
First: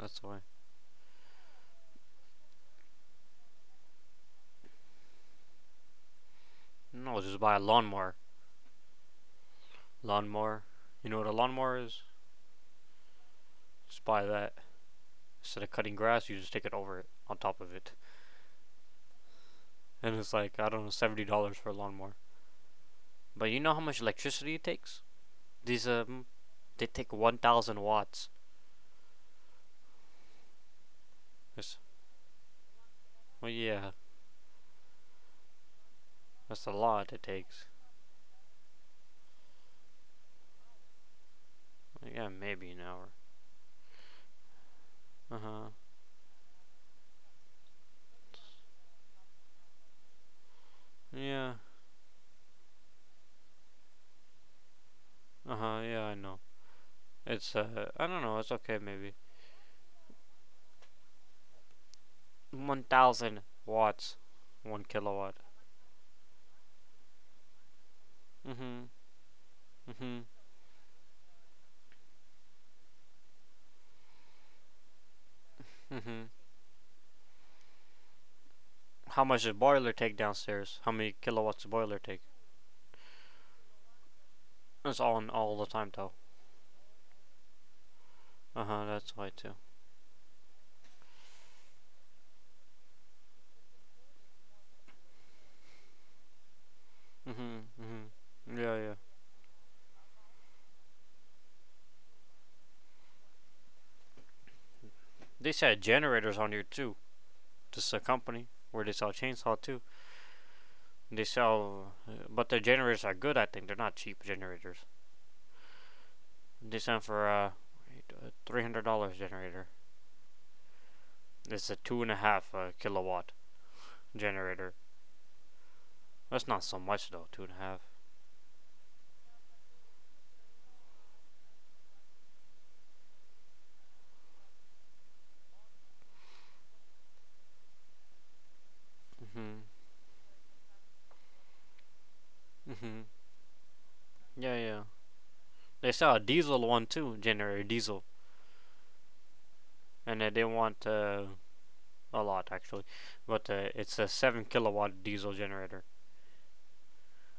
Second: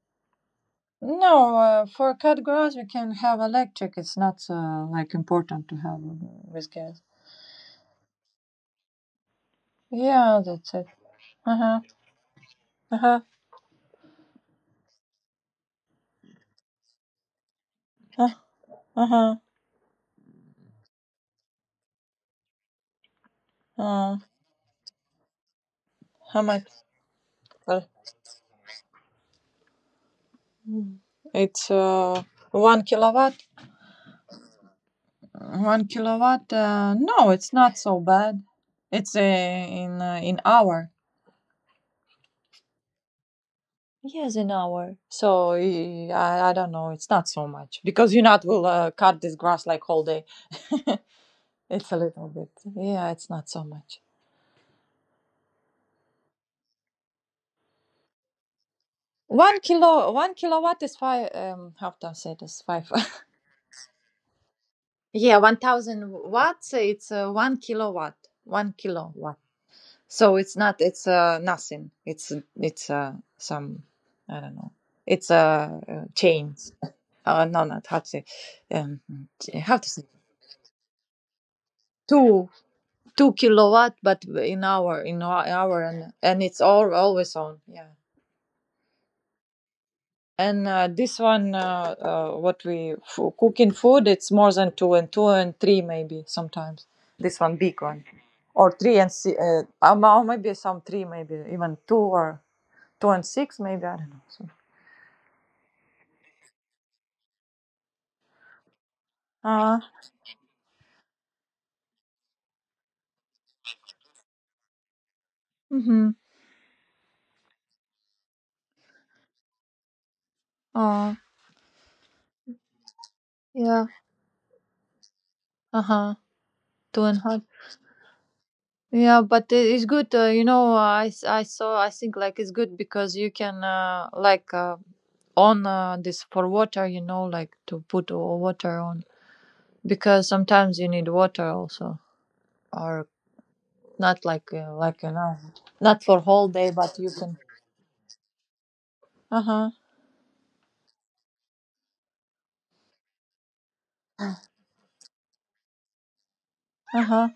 that's why.
No, for cut grass we can have electric. It's not, like, important to have with gas.
No, just buy a lawnmower.
Yeah,
Lawnmower.
that's it.
You know what a
Uh
lawnmower
huh.
is?
Uh huh.
Just buy that. Instead of cutting grass, you just take it over it, on top of it,
Uh huh.
and it's like I don't know, $70 for a lawnmower. But you know how much
Uh,
electricity it takes? These
how much?
they take one
Uh,
thousand watts.
it's
It's,
one kilowatt.
well, yeah,
One kilowatt?
that's a lot it
No, it's
takes.
not so bad. It's in hour.
Yeah, maybe an hour.
Yes, an hour.
Uh
So
huh.
I don't know. It's not so much because you not will cut this grass like whole day.
Yeah.
It's a little bit. Yeah, it's not so much.
Uh huh. Yeah, I know. It's I don't know. It's okay, maybe.
One kilowatt is five. How to say this?
One
Five.
thousand watts, one kilowatt.
Yeah, 1,000 watts. It's one kilowatt. One
Mhm.
kilowatt.
Mhm.
So it's nothing. It's some, I don't know. It's
Mhm.
chains. No, not how to say, um
How much does
how to
boiler
say,
take downstairs? How many kilowatts does boiler take?
two two kilowatt, but in hour,
It's on all the
hour,
time
and
though.
and it's all, always on, yeah.
Uh huh. That's why too.
And this one, what we for cooking food, it's more than two and two and three maybe, sometimes this one
Mhm.
big one,
Mhm.
or
Yeah,
three
yeah.
and or maybe some three, maybe even two or two and six maybe, I don't know. So.
They sell generators on here too. This is a company where they sell chainsaw too.
Ah,
They sell, but the generators are good. I think they're not cheap generators.
mhm.
Decent for a $300 generator.
Oh,
It's a 2.5 kilowatt
yeah.
generator.
Uh-huh.
That's not so
Two
much
and
though.
half.
2.5.
Yeah, but it's good. You know, I saw. I think, like, it's good because you can on this for water. You know, like to put water on,
Mhm.
because sometimes you need water also,
Mhm.
or not like,
Yeah, yeah. They
not
sell
for
a
whole
diesel
day,
one
but you
too,
can.
generator diesel,
Uh huh.
and they want a lot actually, but it's a 7 kilowatt diesel generator.
Uh huh.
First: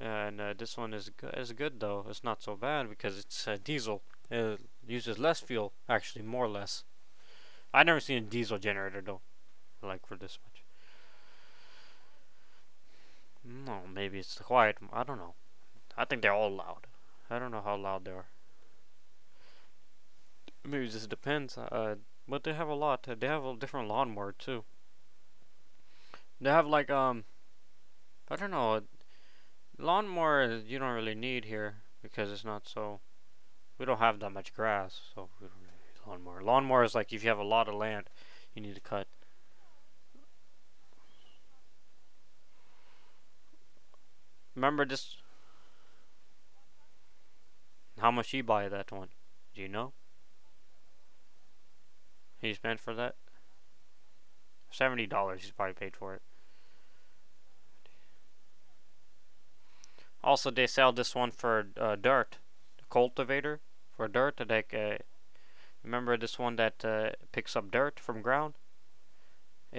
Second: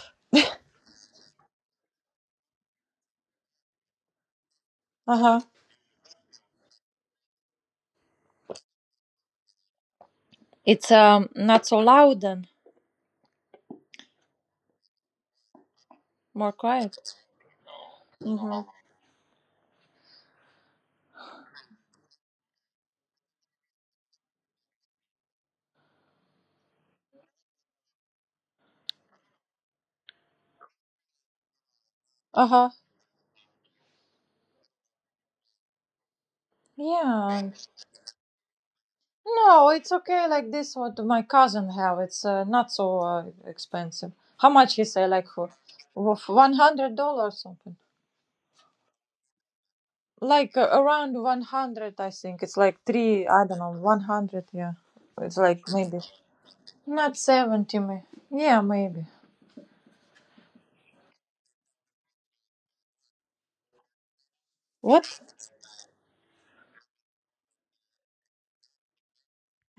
And this one is go- is good though. It's not so bad because it's diesel. It
Uh
uses
huh.
less fuel actually, more or less. I never seen a diesel generator though, like for this one.
It's not so loud, and
No, maybe it's the quiet. I don't know. I think they're all
more
loud.
quiet.
I don't know how loud they are.
Mm-hmm.
Maybe it just depends. But they have a lot. They have a different lawnmower too. They have like I don't know. Lawnmower you don't really need here because
Uh
it's
huh.
not so. We don't have that much grass, so we don't really need lawnmower. Lawnmower is like if you have
Yeah.
a lot of land, you need to cut.
No, it's okay like this. What my cousin have? It's not so expensive. How much
Remember
he say?
just
Like for $100 something.
how much he buy that one? Do you know?
Like around 100, I think.
He
It's
spent
like
for that
three, I don't know. 100. Yeah.
seventy
It's
dollars. He's
like
probably paid
maybe
for it.
not 70. May Yeah, maybe.
Also, they sell this one for dirt, the cultivator for dirt.
What?
Remember this one that picks up dirt from ground.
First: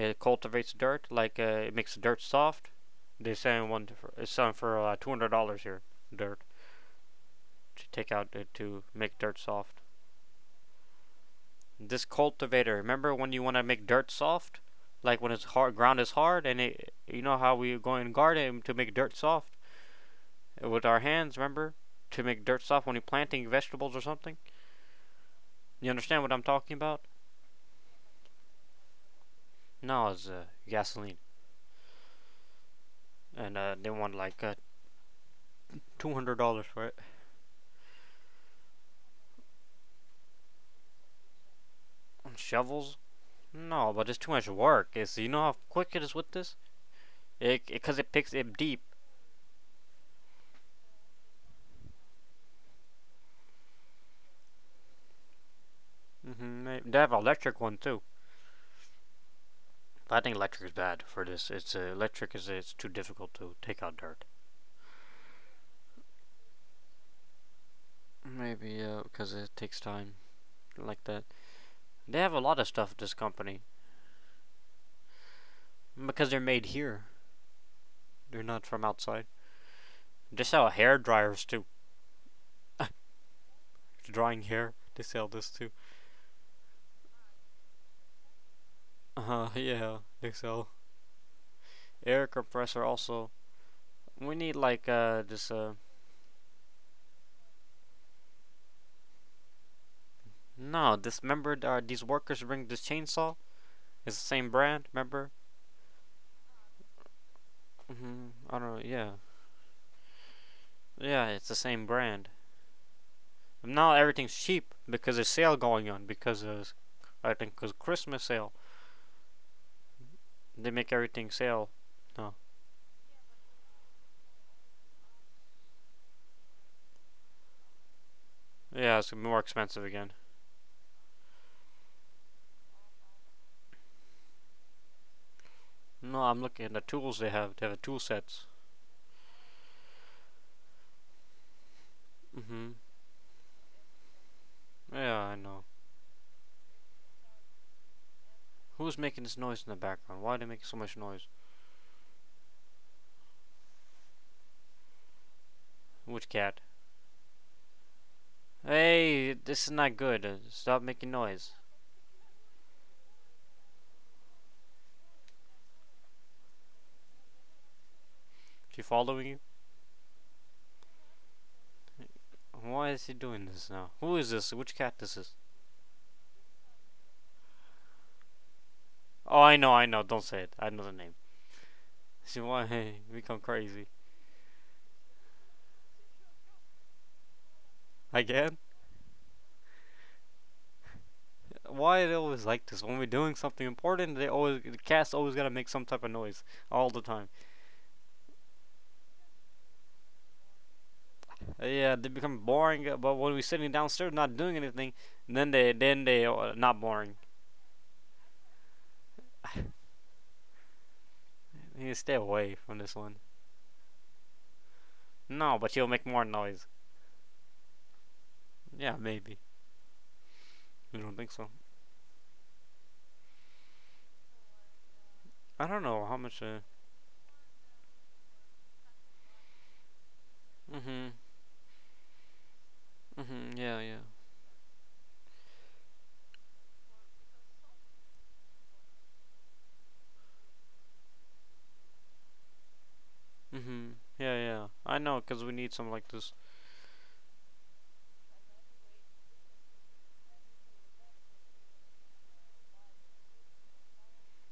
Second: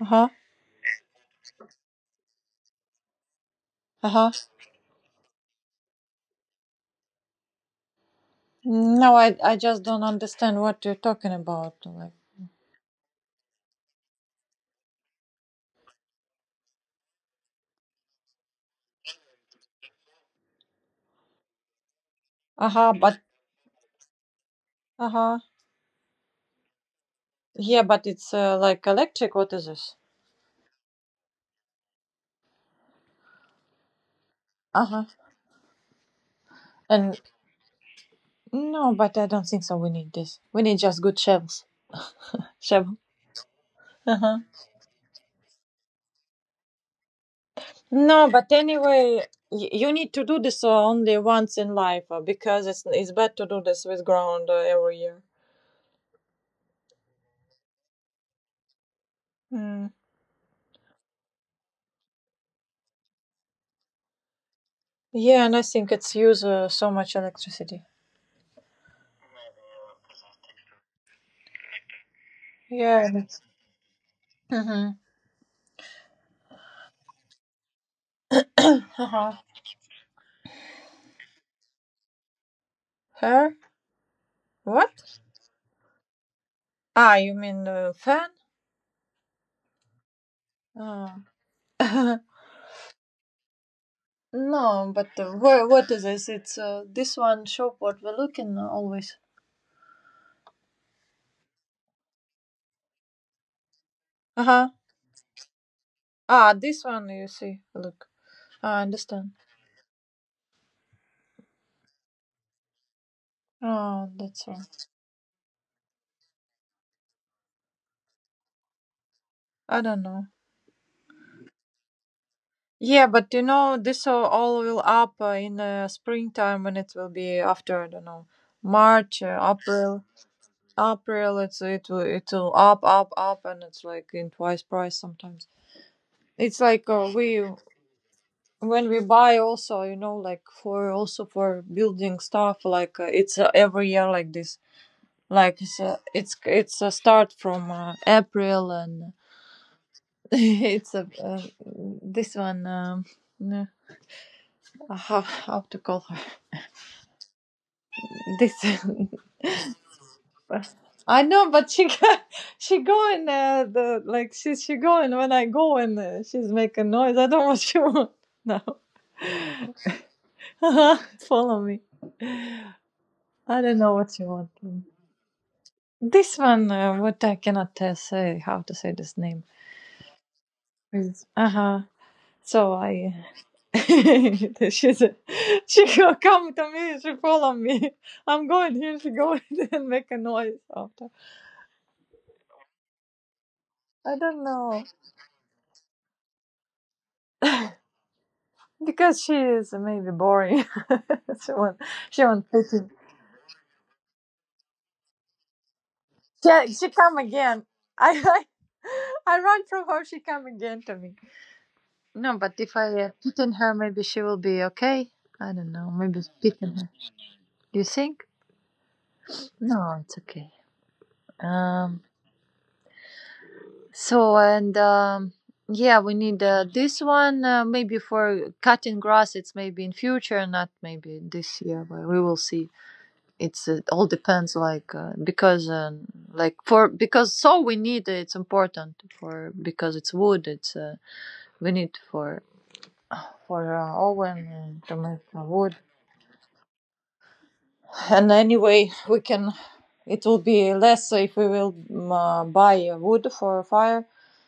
Uh huh.
cultivates dirt, like it makes dirt soft. They're selling one
Uh
for, it's
huh.
selling for $200 here. Dirt to take out to
No,
make
I
dirt
I
soft.
just don't understand what you're talking about.
This
Like.
cultivator. Remember when you want to make dirt soft, like when it's hard, ground is hard, and it, you know how we go in garden to make dirt soft with our hands. Remember to make dirt
Uh
soft
huh.
when you're
But.
planting vegetables or something.
Uh huh.
You understand what I'm talking about?
Yeah, but it's, like, electric. What is this?
No, it's gasoline, and they want like
Uh huh.
$200 for it.
And. No, but I don't think so. We need this. We need just good shovels.
Shovels?
Shovel.
No, but it's too
Uh-huh.
much work. It's you know how quick it is with this? It because it,
No,
picks
but
it deep.
anyway, you need to do this only once in life, because it's bad to do this with ground every year.
They have an electric one too.
Mm.
But I think electric is bad for this. It's electric is it's too difficult to take out dirt.
Yeah, and I think it's use so much electricity.
Maybe because it takes time like that. They have a lot of stuff at
Yeah.
this company
Mm-hmm.
because they're made here. They're not from outside.
Uh-huh.
They sell hair dryers too.
Her?
Drying hair. They
What?
sell this too.
Ah, you mean fan?
Yeah, think so.
Oh.
Air compressor also. We need like
No, but
this
what is this? It's this one shop what we're looking always.
no this remember these workers bring this chainsaw. It's the same
Uh-huh.
brand. Remember?
Ah, this one you see. Look,
I don't know.
I
Yeah,
understand.
yeah, it's the same brand. Now
Oh,
everything's
that's
cheap
right.
because there's sale going on because of I think because Christmas sale
I don't know.
they make everything sale. No,
Yeah, but you know, this all will up in springtime, when it will be after, I don't know,
yeah, it's gonna
March,
be more expensive
April,
again.
April. It will up up up, and it's like in twice price sometimes.
No, I'm
It's
looking at the
like
tools
we
they have. They have tool sets.
when we buy also, you know, like for also for building stuff,
hmm
like, it's every year like this,
Yeah, I
like
know.
it's, it's a start from April
Who's
and.
making this noise in the background? Why are they making so much
It's a,
noise?
this one. No, how to call her?
Which cat?
This.
Hey, this is not good. Stop making
I
noise.
know, but she she going, the like she going when I go, and she's making noise. I don't know what she want now.
She following you?
Follow me.
Why is he doing
I
this
don't
now?
know
Who
what
is
you
this?
want.
Which cat this is?
This one, what I cannot say how to say this
Oh,
name.
I know, I know. Don't say it. I know the name.
Uh huh.
See why
So
I
I
become crazy
she's a, she go come to me, she follow me. I'm
again?
going here, she go and make a noise after.
Why are they always like this? When we're doing something important,
I
they
don't
always the
know,
cat's always gotta make some type of noise all the time.
because she is maybe boring. she won't
Yeah, they
she
become
won't fit
boring.
in.
But when we're sitting downstairs not doing anything, then they
She
not
she
boring.
come again. I I, I run from her. She come again to me.
You stay
No,
away
but
from
if
this
I
one.
fit in her, maybe she will be okay. I
No,
don't
but you'll
know.
make
Maybe
more
fit
noise.
in her. Do you think?
Yeah, maybe.
No, it's okay.
You don't think so?
Um, So and
I don't
yeah,
know how
we
much.
need this one, maybe for cutting grass. It's maybe in future, not
Mhm.
maybe this year, but we will see.
Mhm. Yeah.
It
Yeah.
all depends, like, because, like for because so we need, it's important for because it's wood. It's we need for
Mhm. Yeah.
oven
Yeah. I
to
know,
make
cause we need
wood,
something like this.
and anyway we can, it will be less if we will buy wood for a fire.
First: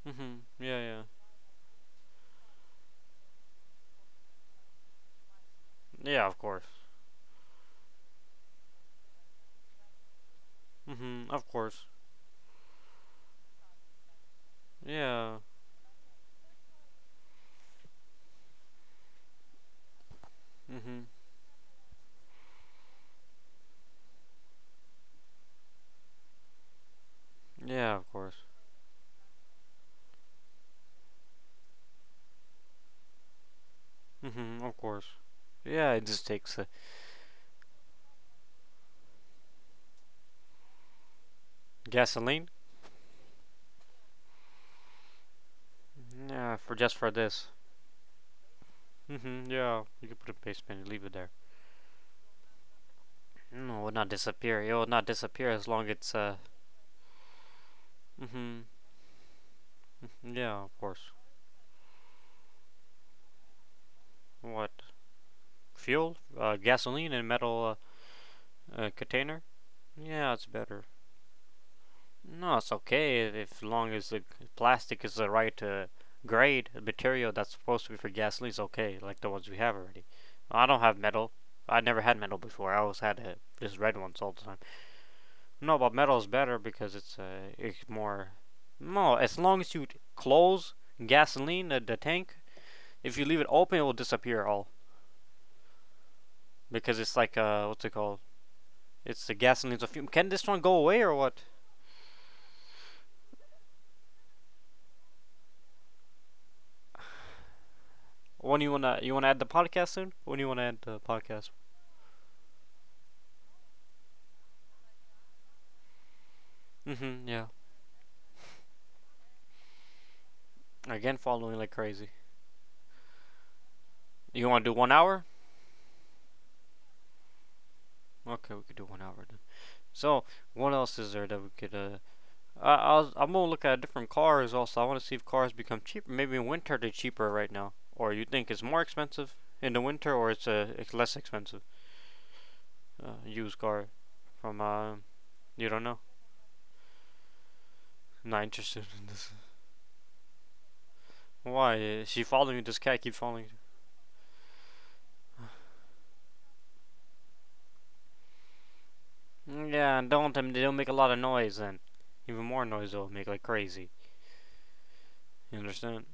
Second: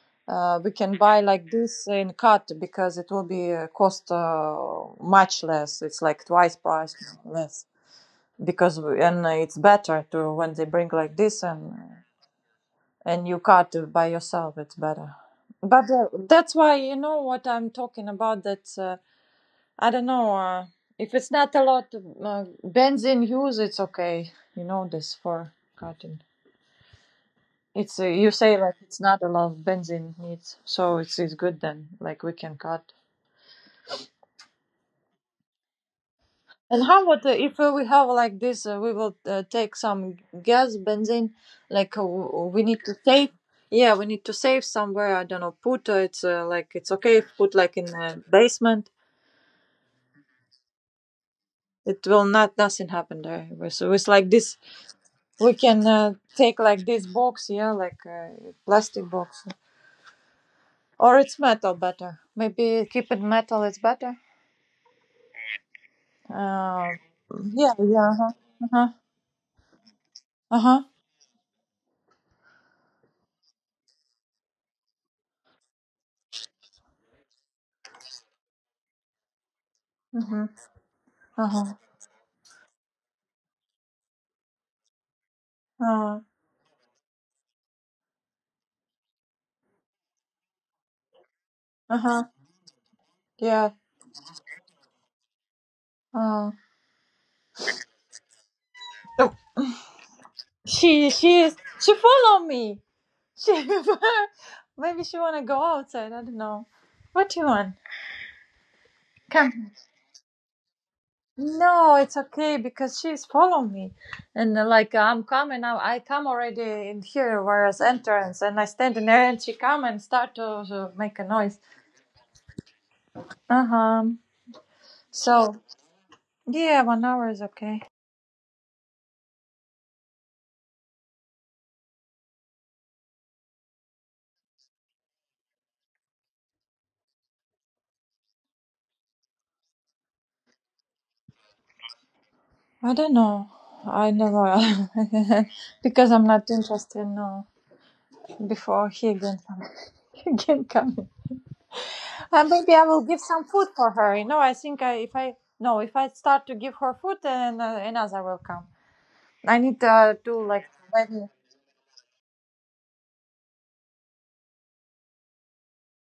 Mhm.
We
Yeah.
can
Yeah.
buy like this in cut, because it will be cost much less, it's like
Yeah. Of
twice
course.
price less, because we, and it's better to when they bring like
Mhm.
this,
Of
and
course.
and you cut by yourself, it's better.
Yeah.
But that's why, you know what I'm talking about, that, I don't know.
Mhm.
If it's not a lot of bands use, it's okay. You know, this for cutting. It's
Yeah. Of
you
course.
say, like, it's not a lot of benzene needs, so it's good then. Like, we can cut.
Mhm. Of course. Yeah. It just takes
And how about if we have like this? We will take some gas benzene. Like,
gasoline.
we need to save. Yeah, we need to save somewhere. I don't know. Put, it's
Yeah.
like,
For
it's
just for
okay, if
this.
put like in the basement.
Mhm. Yeah. You can put a basement and leave it there.
It will not nothing happen there.
No, it
So
will
it's
not
like this.
disappear. It will not
We
disappear as
can
long it's.
take like this box, yeah, like a
Mhm.
plastic box,
Yeah. Of course.
or it's metal better. Maybe keep it metal is better.
What? Fuel?
Uh,
Gasoline in a
yeah,
metal
yeah, uh huh,
container. Yeah, it's
uh huh,
better. No, it's okay if long as the plastic is the right grade material that's supposed to be for gasoline. It's okay, like the ones we have already.
uh huh,
I don't have metal.
uh huh,
I never had metal before. I always had just red ones all the time. No, but
uh
metal is better because it's more. No, as long as you close gasoline the
huh,
tank, if you leave it
yeah.
open, it will disappear all
Uh,
because it's like what's it called? It's
oh,
the gasoline's a fume. Can this one go away or what?
she follow me. She, maybe she wanna go outside. I don't know. What you want?
When you wanna add the
Come.
podcast soon? When you wanna add the podcast?
No, it's okay because she's following me, and like, I'm coming now. I come already in
Mm-hmm.
here,
Yeah.
whereas entrance, and I stand in there, and she come and start to make
Again,
a noise.
following like crazy.
Uh huh.
You wanna do 1 hour?
So yeah, 1 hour is okay.
Okay, we could do 1 hour then. So what else is there that we could? I'm gonna look at different cars also. I want to see if cars become cheaper. Maybe in winter they're cheaper right now, or you think it's more expensive in the winter, or it's less expensive.
I don't know.
Used car
I never.
from you don't know.
Because I'm not interested. No,
I'm not
before
interested
he
in this.
again come, he again coming.
Why is she following you?
Maybe I
This
will
cat keep
give some
following.
food for her. You know, I think, I, if I no, if I start to give her food, then another will come. I need
Yeah, and don't
to
them. They
like
don't make a lot of
very.
noise, and even more noise they'll make like crazy. You understand?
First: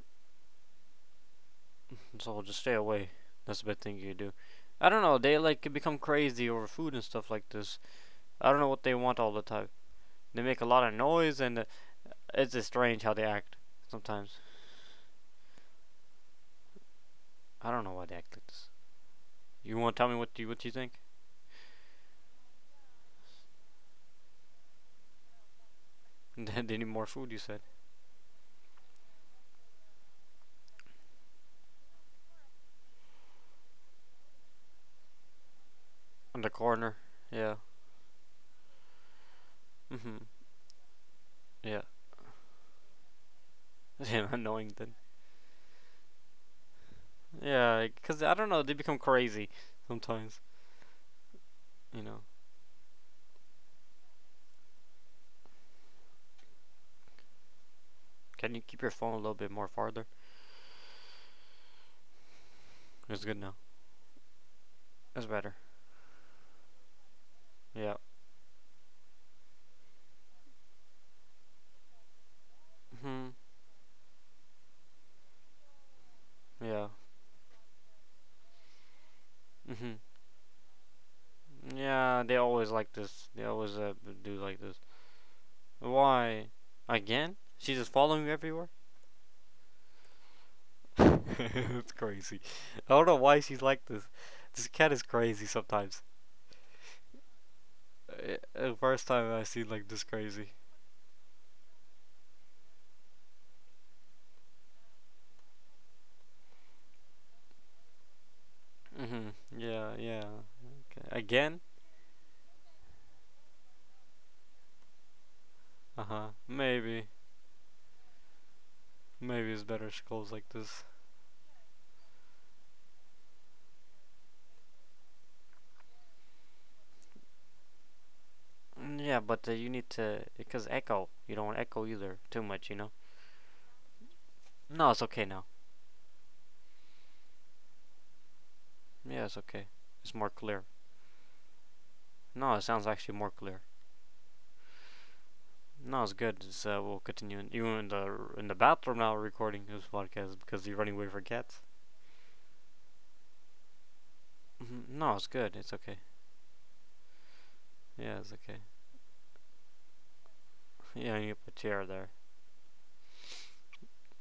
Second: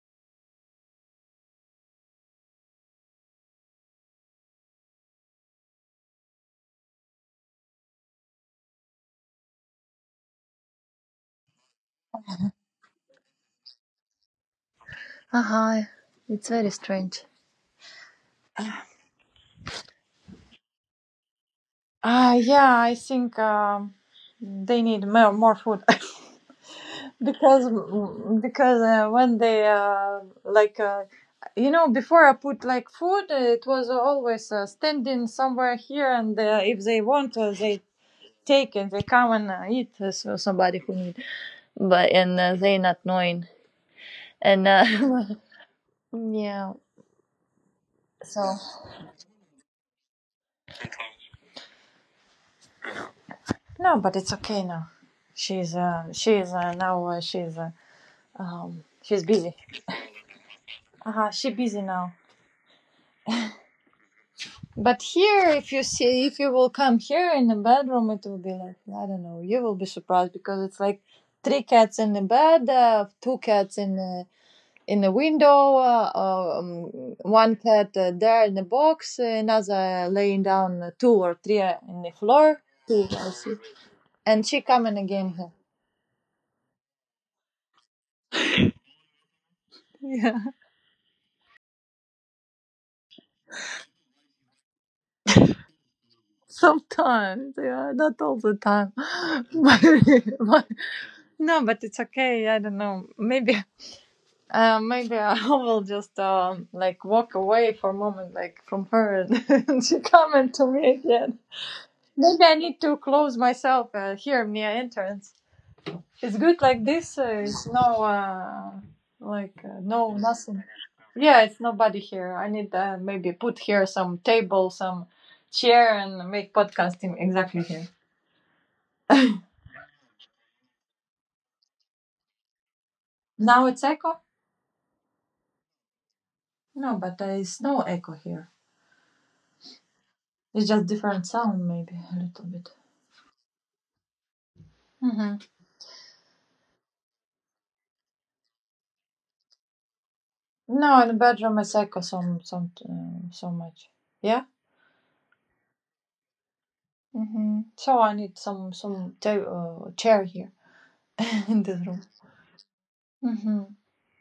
So just stay away. That's the best thing you do. I don't know. They like can become crazy over food and stuff like this. I don't know what they want all the time. They make a lot of noise, and it's just strange how they act sometimes.
Uh-huh. It's very strange.
I don't know why they act like this. You want to tell me what you think?
Yeah, I think they need more food.
They need more food. You said
because because when they like uh, before I put like food, it was always standing somewhere here, and
on the
if
corner.
they want,
Yeah.
they take and they come and eat
Mhm.
so somebody who need.
Yeah.
But and they not knowing.
Yeah.
And
Annoying then.
yeah.
Yeah, cause I don't
So.
know. They become crazy sometimes. You know.
No, but it's okay now. She's now
Can you keep your phone a
she's
little bit
busy.
more farther?
Uh-huh, she busy now.
It's good now.
But
It's
here,
better.
if you see, if you will come here in the
Yeah.
bedroom, it will be like I don't know. You will be surprised because it's like three cats in the bed,
Hmm.
two cats in the window, um,
Yeah.
one cat there in the box,
Hmm.
another laying down two or three in the
Yeah. They
floor.
always like
Two,
this.
I
They
see.
always do
And
like
she
this.
coming again here.
Why? Again? She's just following me everywhere.
Yeah.
It's crazy. I don't know why she's like this. This cat is crazy sometimes.
Sometimes, yeah, not all the time.
First time I see like this
but,
crazy.
but no, but it's okay. I don't know. Maybe, maybe I will just like walk away for a moment, like from
hmm
her, and
Yeah.
she
Yeah.
come to me
Okay.
again.
Again?
Maybe I need to close myself here near entrance.
Uh huh.
It's good like
Maybe.
this. It's no,
Maybe it's
like
better she
no
goes like
nothing.
this.
Yeah, it's nobody here. I need maybe put here some table, some chair, and make podcasting exactly here.
Yeah, but you need to because echo. You don't want echo either too much, you know.
Now it's echo?
No, it's okay now.
No, but there is no echo here.
Yeah, it's okay. It's more clear.
It's just different sound, maybe a little
No, it
bit.
sounds actually more clear.
Mm-hmm.
No, it's good. We'll continue in, you in the bathroom now recording this podcast because you're running
No,
away
in the
from
bedroom
cats.
it's echo some so much. Yeah.
Mhm, no, it's good. It's okay.
Mm-hmm. So I
Yeah, it's
need
okay.
some chair here
Yeah, you put a
in
chair
this room.
there.
Mm-hmm.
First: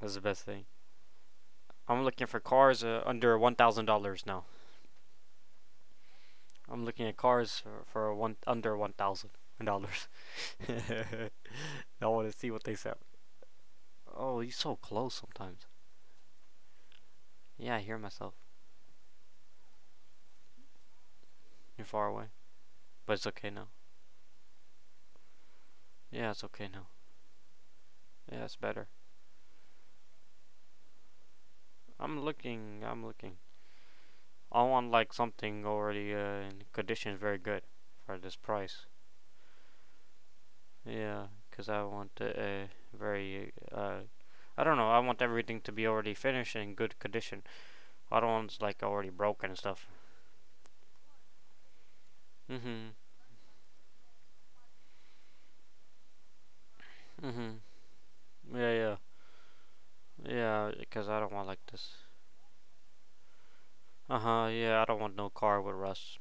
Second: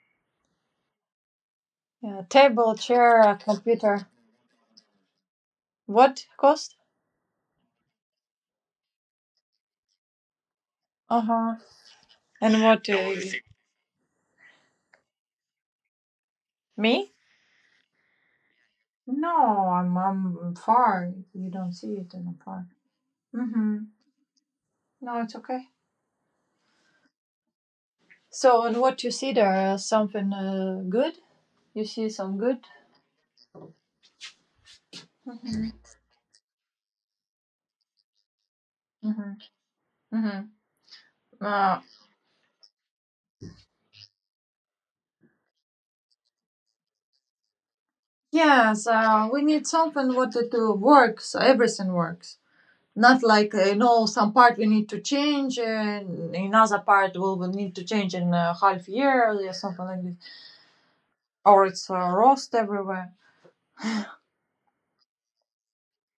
That's the best thing. I'm
Yeah,
looking for
table,
cars
chair, a
under one thousand
computer.
dollars now.
What cost?
I'm looking at cars for one under $1,000.
Uh huh.
I want to see
And
what they
what?
sell. Oh, he's so close sometimes.
Me?
Yeah, I hear myself.
No, I'm far. You don't
You're
see
far
it,
away.
in the park.
But it's
Far.
okay now.
Mm-hmm. No, it's okay.
Yeah, it's okay now. Yeah, it's
So, and
better.
what you see there is something good? You see some good?
I'm looking. I want like something
Mm-hmm.
already in condition very good for this price.
Mm-hmm. Mm-hmm.
Yeah, cause I
Uh,
want a very I don't know. I want everything to be already finished and in good condition. I don't want like
yes,
already
we
broken and
need
stuff.
something what to works, everything works.
Mhm.
Not like, some part we need to change, and another part we will
Mhm.
need to change in a
Yeah,
half
yeah,
year or something like this.
yeah. Because I don't want like
Or it's
this.
rust everywhere.
Uh huh. Yeah, I don't want no car with rust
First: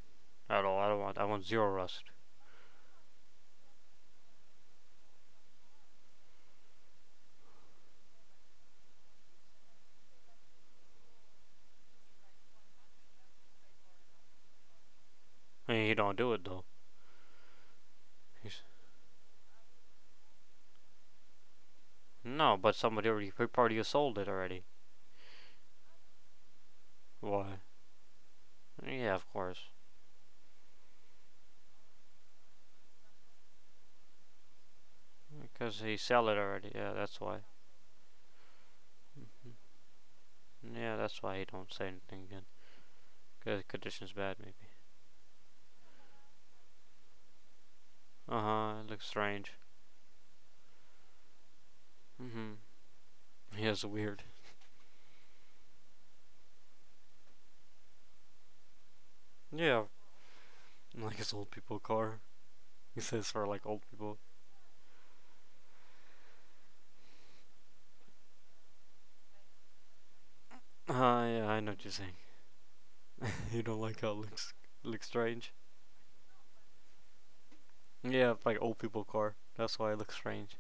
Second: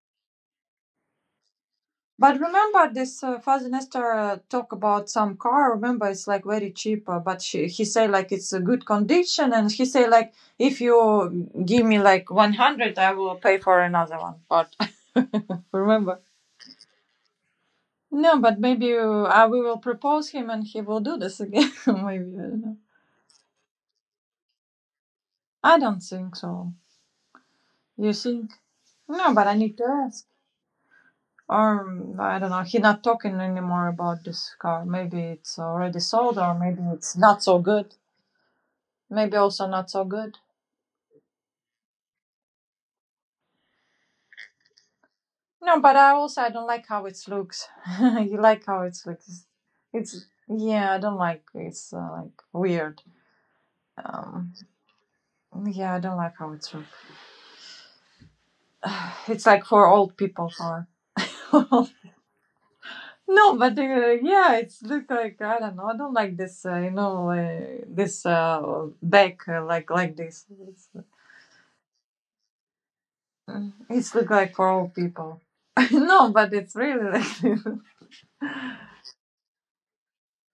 at all. I don't want. I want zero rust.
But remember this Father Nestor talk about some car. Remember, it's like very cheap, but he say like it's a good condition, and he say like if you give me like 100, I will pay for another one. But
I mean, he don't
remember,
do it though.
no, but
He's,
maybe I we will propose him, and he will do this again. Maybe I
no,
don't
but
know.
somebody already party has sold it already.
I don't think so.
Why?
You think?
Yeah, of
No, but I
course.
need to ask. Or I don't know. He not talking anymore about this car. Maybe it's
Because he
already
sell it
sold, or
already.
maybe
Yeah,
it's
that's why.
not so good. Maybe
Mhm.
also not so good.
Yeah, that's why he don't say anything again. Cause the condition's bad, maybe.
No, but I also I don't like how it looks.
Uh
You like
huh.
how
It
it
looks
looks.
strange.
It's yeah, I don't like it's like
Mhm.
weird.
Yeah, it's weird.
Um, yeah, I don't like how it's looks. It's like
Yeah,
for old people for.
like his old people
No,
car. He says for like old
but
people.
yeah, it's look like I don't know. I don't like this. This back uh, like this.
Uh yeah, I know what you're saying. You
Uh,
don't like how it
it's look
looks,
like for old
looks
people.
strange.
No, but it's really like this.
Yeah, like old people car. That's why it looks strange.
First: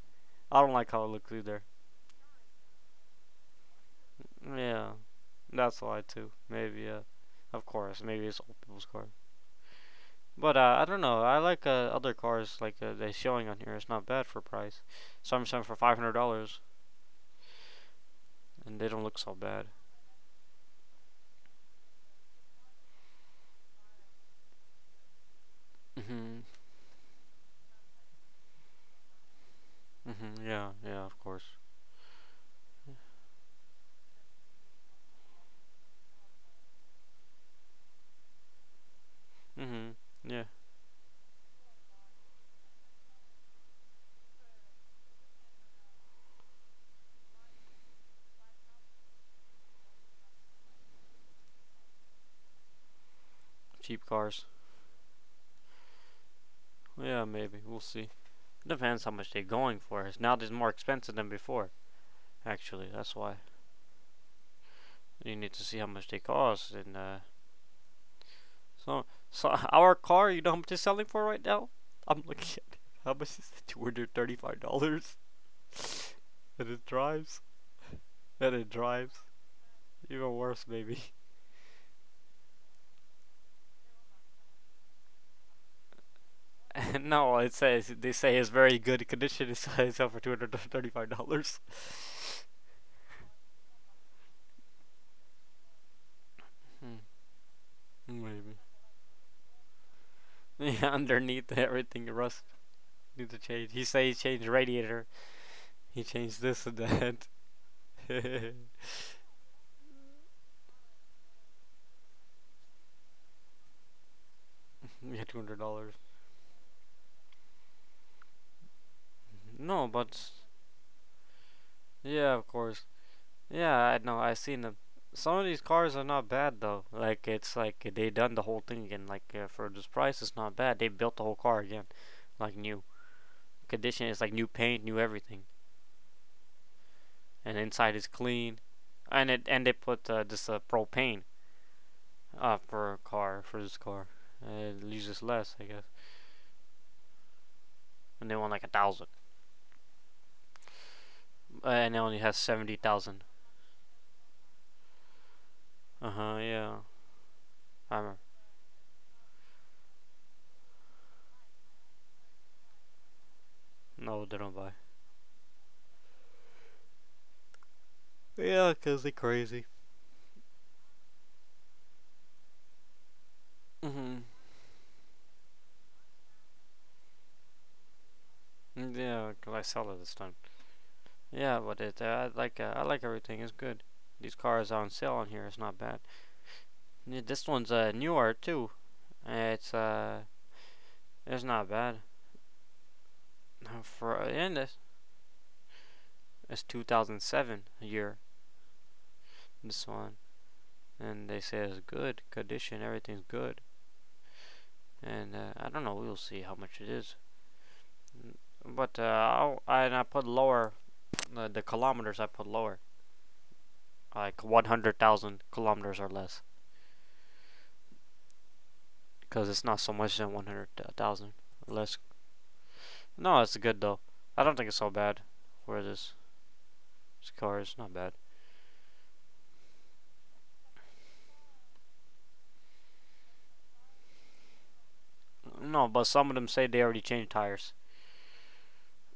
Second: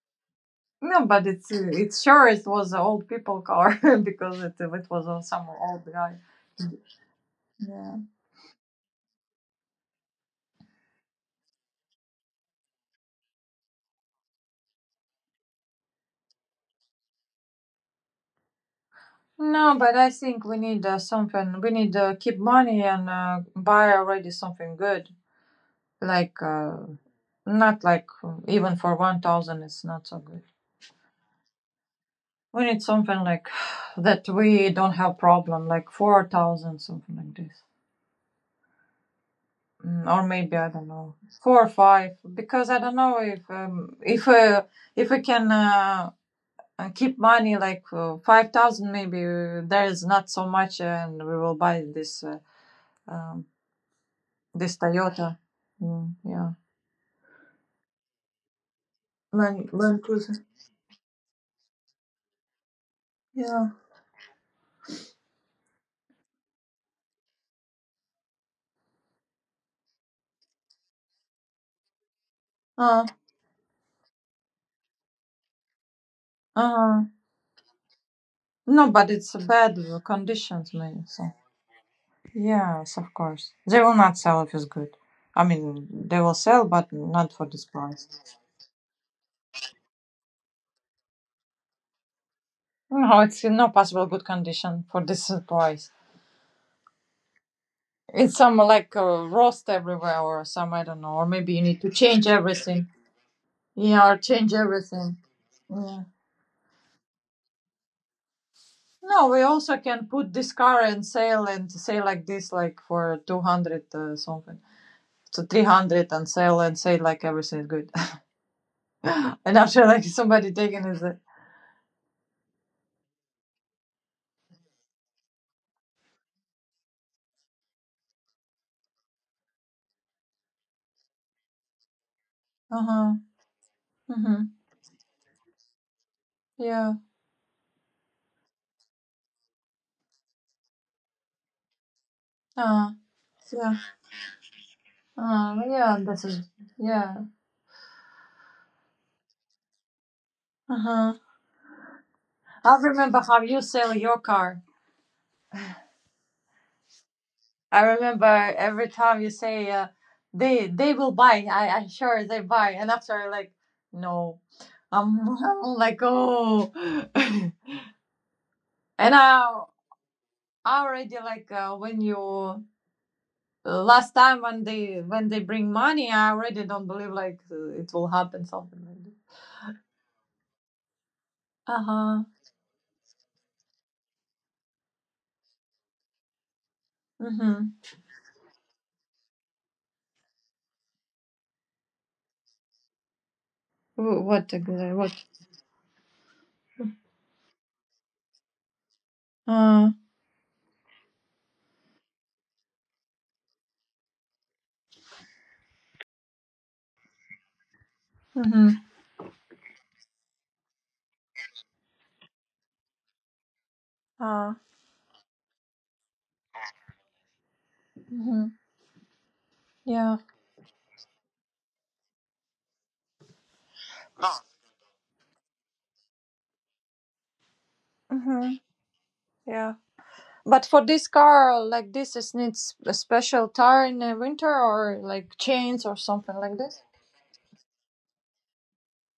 I don't like how
No,
it
but
looks either.
it's sure it was an old people car because it
Yeah,
was some
that's
old
why
guy.
too. Maybe yeah, of
Yeah.
course. Maybe it's old people's car. But I don't know. I like other cars like they're showing on here. It's not bad for price. Some for $500, and they don't look so bad.
No, but I think we need something. We need keep money and buy already something good. Like
Mhm.
not like even for 1,000, it's not so good.
Mhm. Yeah. Yeah. Of course.
We need something like that we don't have problem, like 4,000, something like this,
Mhm.
mm, or
Yeah.
maybe I don't know four or five. Because I don't know if if we can. Keep money like 5000 maybe there is not so much and we will buy this um,
Cheap cars.
this toyota. Mm, yeah,
Yeah. Maybe we'll see. Depends how much they're
land,
going
land
for. It's
cruiser.
now it's more expensive than before. Actually, that's why
yeah
you need to see how much they cost and So, so our car, you know how much it's selling for right now? I'm looking at it.
uh,
How much is it? $235. And it
uh
drives. And it
no, but
drives.
it's a bad
Even worse,
conditions maybe.
maybe.
So yes, of course they will not sell if it's good. I mean they will sell but not
No,
for
it
this
says
price.
they say it's very good condition. It's selling for $235.
No, it's in no possible good condition for this price. It's some
Maybe.
like rust everywhere or some I
Yeah,
don't know, or maybe
underneath
you need to
everything
change
rust
everything.
needs to change. He
Yeah,
say
or
he changed
change
radiator.
everything. Yeah.
He changed this and that. Yeah,
No, we also can put this car and sale and say like this, like for 200 something.
two
So
hundred dollars.
300 and sell and say like everything is good. And after
No,
like
but
somebody taking it, like,
yeah, of course. Yeah, I know. I've seen them. Some of these cars are not bad though. Like it's like they done the whole thing again. Like for this price, it's not bad. They built the whole car again, like
uh
new
huh,
condition. It's like
mm-hmm,
new paint, new everything,
yeah,
and inside is clean. And it and they put this propane
uh,
for a car for
yeah,
this car. It uses less, I guess.
yeah, this is, yeah,
And they want like a thousand,
uh huh.
and it only has
I
seventy
remember
thousand.
how you sell your car.
Uh huh. Yeah.
I
I remember.
remember every time you say they will buy. I'm sure they buy, and after like
No,
no,
they don't buy.
I'm like oh, and
Yeah, 'cause they
I
crazy.
I already like when you last
Mhm.
time when they bring money, I already don't believe like it will happen something like
Yeah,
this.
'cause I sell it this time. Yeah,
Uh
but it
huh.
I like everything. It's good. These cars are on sale on here. It's not bad. This
Mhm.
one's newer too. Uh, It's uh it's not bad
Wh-
for
What
and
exactly? What?
it's 2007 year. This
Uh.
one, and they say it's good condition. Everything's good. And I don't know. We'll see how much it is.
Mhm.
But I and I put lower the kilometers. I put lower, like
Uh.
100,000 kilometers or less,
Mhm.
because it's not so
Yeah.
much than 100,000. Less. No, it's good though. I don't think it's so bad. Where this, this car is not bad.
Mm. Yeah. But for this car, like this, it needs a special tire in the winter or like chains
No,
or
but some
something
of them
like
say
this.
they already changed tires.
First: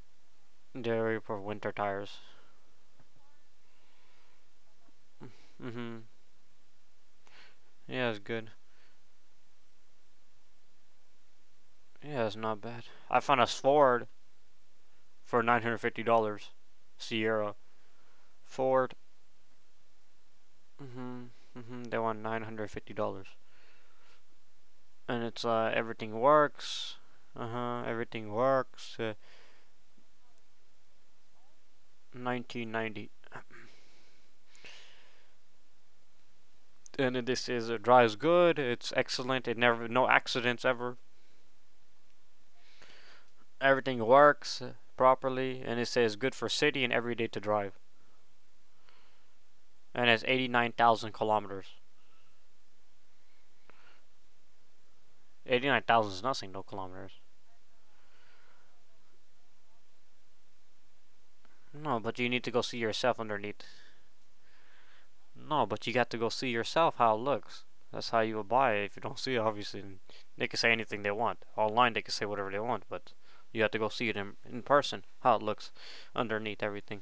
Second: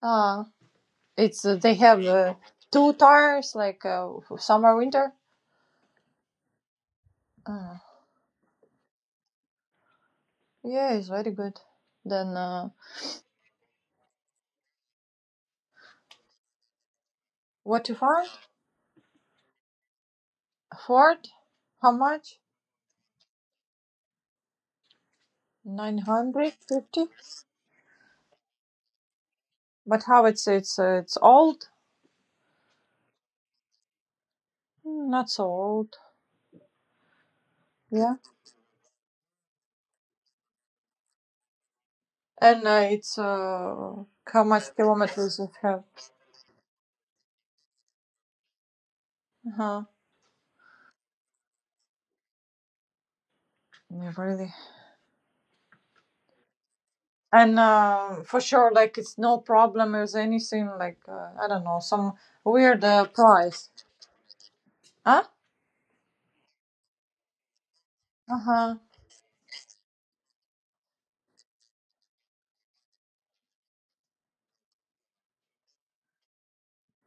Uh
They already for
it's
winter
they have
tires.
two tires, like for summer winter.
hmm
Uh,
Yeah, it's good.
yeah, it's very good.
Yeah, it's
Then
not bad. I found a Ford for $950. Sierra
what you find?
Ford. hmm
Ford, how
They want
much?
$950, and it's
Nine
everything
hundred
works.
fifty.
Uh huh. Everything works.
But how it's it's old?
1990.
Mm, not so old.
And this is, it
Yeah,
drives good. It's excellent. It never, no accidents ever.
and it's
Everything
how
works
much kilometers it
properly, and
have?
it says good for city and every day to drive,
Uh huh.
and it's 89,000 kilometers.
Yeah, really.
89,000 is nothing, no kilometers.
And for sure like it's no problem with anything like I don't know
No,
some
but you need to go see
weird
yourself underneath.
price. Huh.
No, but you got to go see yourself how it looks. That's how you will
Uh-huh.
buy it. If you don't see it, obviously, they can say anything they want. Online, they can say whatever they want, but you have to go see it in person, how it looks underneath everything.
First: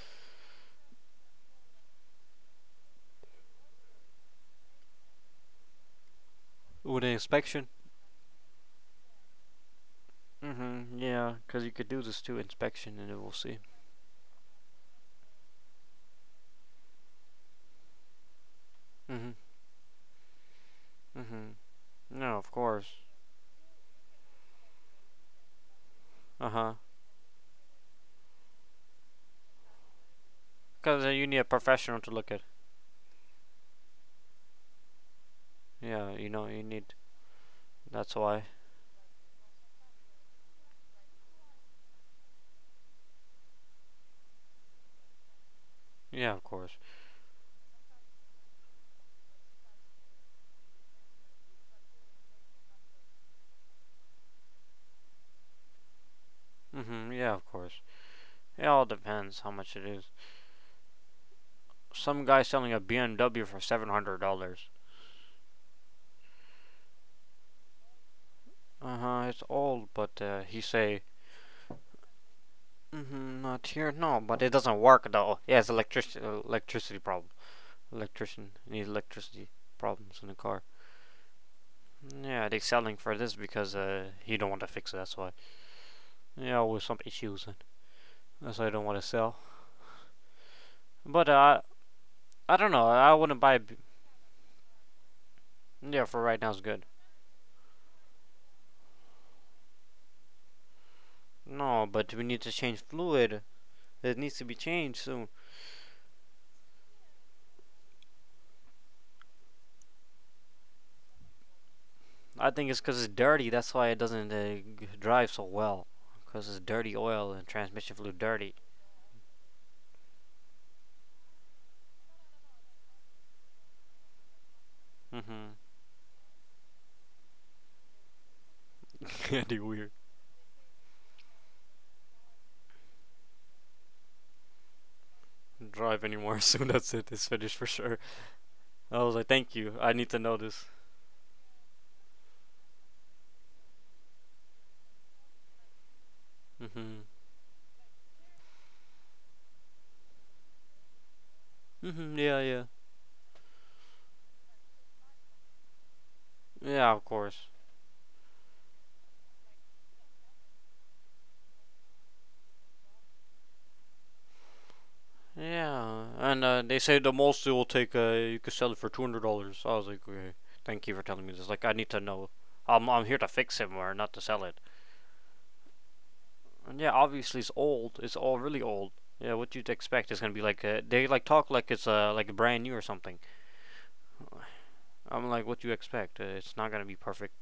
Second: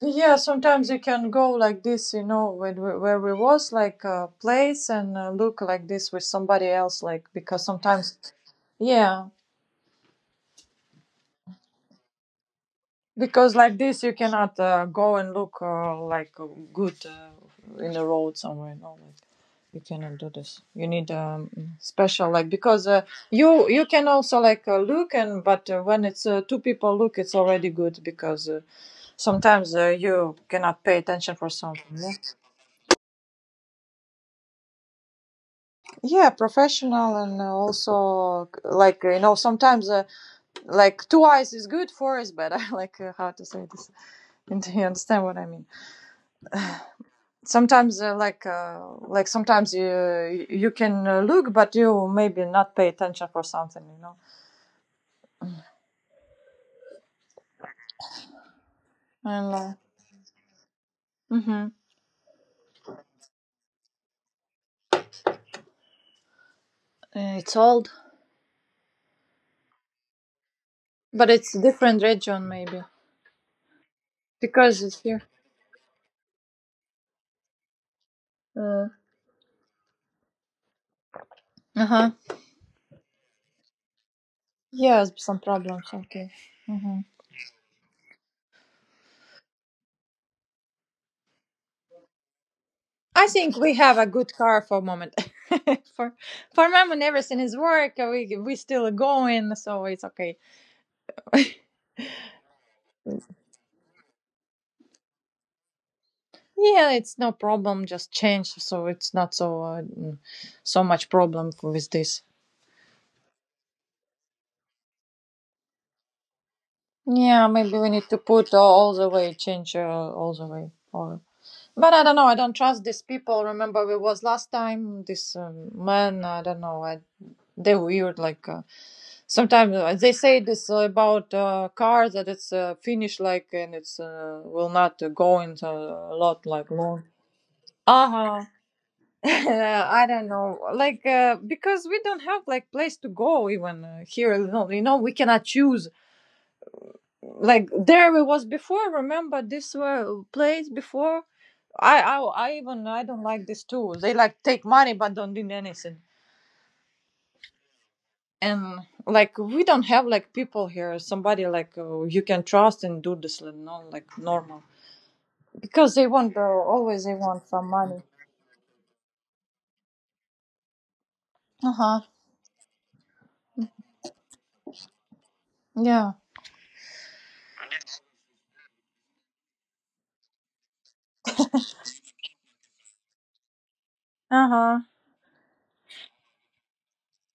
Yeah, sometimes you can go like this you know when we, where we was like a place and look like this with somebody else
With an
like because
inspection?
sometimes, yeah,
Mm-hmm, yeah, because you could do this too, inspection, and it will
because
see.
like this you cannot go and look uh, good in the road somewhere. No,
Mm-hmm,
you cannot do this. You need
mm-hmm.
special
No, of
like
course.
because you you can also like look and but when it's two
Uh-huh.
people look it's already good because sometimes you cannot
Because
pay
you need
attention
a
for something.
professional to
Yeah,
look at. Yeah, you
yeah,
know, you need.
professional and
That's why.
also like you know sometimes like two eyes is good, four is bad. I like how to say this. And you understand what I mean.
Yeah, of course.
Sometimes like sometimes you can look but you maybe not pay attention for something, you know.
Mm-hmm. Yeah, of course. It all depends how
And
much it is.
mm-hmm.
Some guy selling a BMW for $700.
It's old,
Uh huh. It's old, but he say.
but it's a different region maybe
Mm-hmm. Not here. No, but it doesn't
because it's
work
here.
though. Yeah, it's electricity. Electricity problem. Electrician needs
Uh
electricity problems in the car.
huh.
Yeah, they selling for this because he don't want to fix it. That's
Yes,
why.
some problems. Okay.
Yeah, with some
Mm-hmm.
issues. That's why I don't want to sell. But I don't know. I
I
wouldn't buy.
think we have a good car for a moment.
Yeah, for
for
right now it's
for a
good.
moment, everything is work. We still going, so it's okay.
No, but we need to change fluid. It needs to be changed soon.
Yeah, it's no problem. Just change, so it's not so so much problem with this.
I think it's because it's dirty. That's why it doesn't drive so well. Because it's dirty oil and
Yeah, maybe
transmission
we
fluid
need to
dirty.
put all the way change all the way or but I don't know. I don't trust these people. Remember, we was last time this
Mm-hmm.
man. I don't know. They're weird. Like
Can't be
sometimes
weird.
they say this about cars that it's finished, like and it's will not go into
Drive
a
anymore
lot
soon.
like
That's it.
long.
It's finished for sure.
Uh huh.
I was like, thank you. I need to
I
know
don't
this.
know. Like because we don't have like place to go even here. You know, we cannot choose
Mm-hmm.
like there it was before. Remember this were place before. I,
Mm-hmm.
I
Yeah, yeah.
i even I don't like this too. They like take money but don't do anything.
Yeah, of course.
And like we don't have like people here somebody like you can trust and do this, you know, like normal,
Yeah,
because they
and
want
they say the
always they
most it
want
will
some
take,
money.
you could sell it for $200. I was like, okay, thank you for telling me this. Like, I need to
Uh-huh.
know. I'm here to fix it more, not to sell it.
Yeah.
And yeah, obviously it's old. It's all really old. Yeah, what you'd expect is gonna be like they like talk like it's like brand new or something.
Uh-huh.
I'm like, what do you expect? It's not gonna be perfect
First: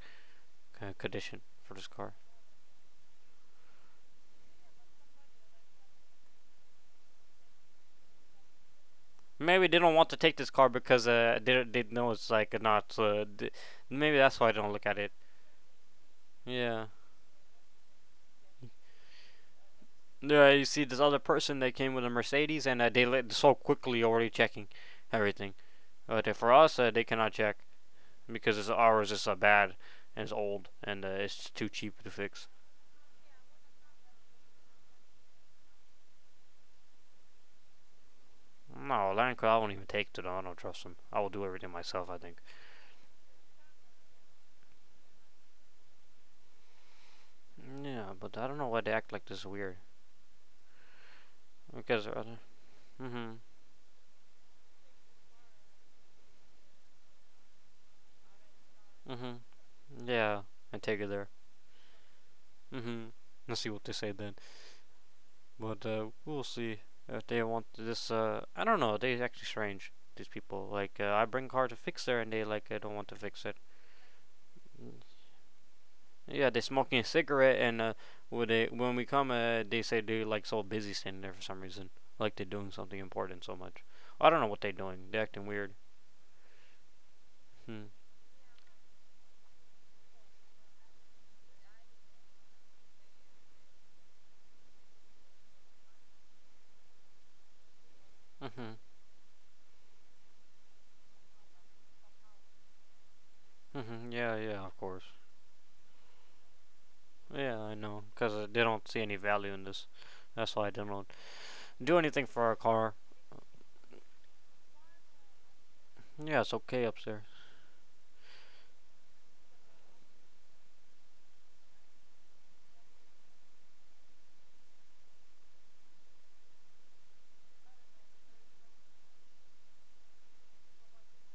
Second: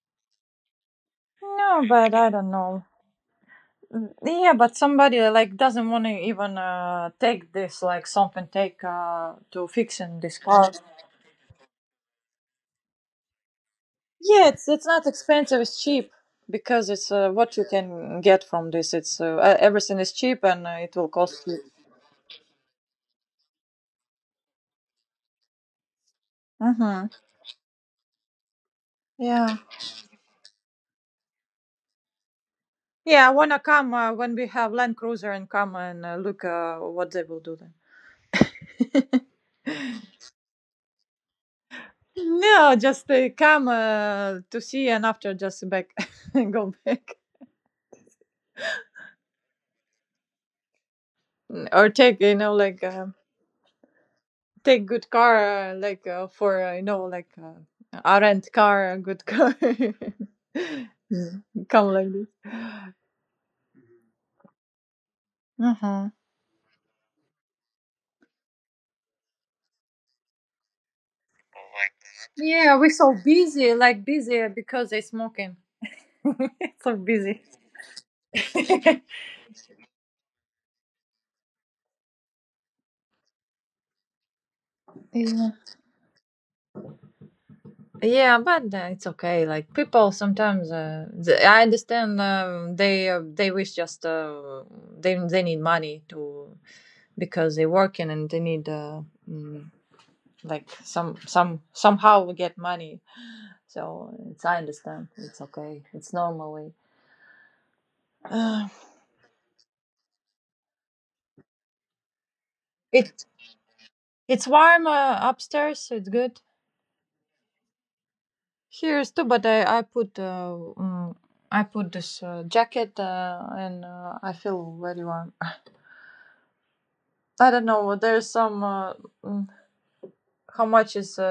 condition
No,
for this
but
car.
I don't know. Mm, yeah, but somebody like doesn't want to even take this, like something take
Maybe
to
they don't want to
fixing
take
this
this car
car.
because they know it's like not maybe that's
Yeah,
why they
it's
don't look
it's
at
not
it.
expensive. It's cheap
Yeah.
because it's what you can get from this. It's everything is cheap
Yeah, you
and
see
it
this
will
other
cost you.
person. They came with a Mercedes, and they let so quickly already checking everything. But for us, they
Mm-hmm.
cannot check because ours is
Yeah,
bad, and it's old, and it's too cheap to fix.
yeah. I wanna come when we have Land Cruiser and come and look what they will do then.
No, Land Cruiser, I won't even take to them. I don't trust them. I will do everything myself, I think.
No, just come to see and after just back and go back.
Yeah, but I don't know why they act like this is weird.
Mm, or
Because
take you know like
mhm,
take good car for uh, like a rent car, a good
mhm,
car.
yeah, I take it there.
Mm, come like this.
Mhm. Let's see what they say then.
Uh
But
huh.
we'll see if they want this. I don't know. They actually strange. These people like I bring car to fix there, and they like
Yeah, we're
don't want to
so
fix it.
busy, like busy because they're smoking.
Yeah, they smoking
So
a
busy.
cigarette, and when we come, they say they like so busy standing there for some reason, like they're doing something important so much. I don't know what they're doing. They're acting
Yeah.
weird. Hmm.
Yeah, but it's okay. Like people sometimes, I understand they wish just they need money to because they're working and they need
Mhm.
mm, like some somehow we get money.
Mhm.
So
Yeah.
it's
Yeah.
I
Of course.
understand. It's okay. It's normal way.
Yeah, I know. Cause they
Uh,
don't see any value in this. That's why I don't do anything for our car.
it it's warm upstairs. So it's
Yeah,
good.
it's okay upstairs.
Here is too, but I put I put this jacket and I feel very warm. I don't know. There's some mm, how much is uh,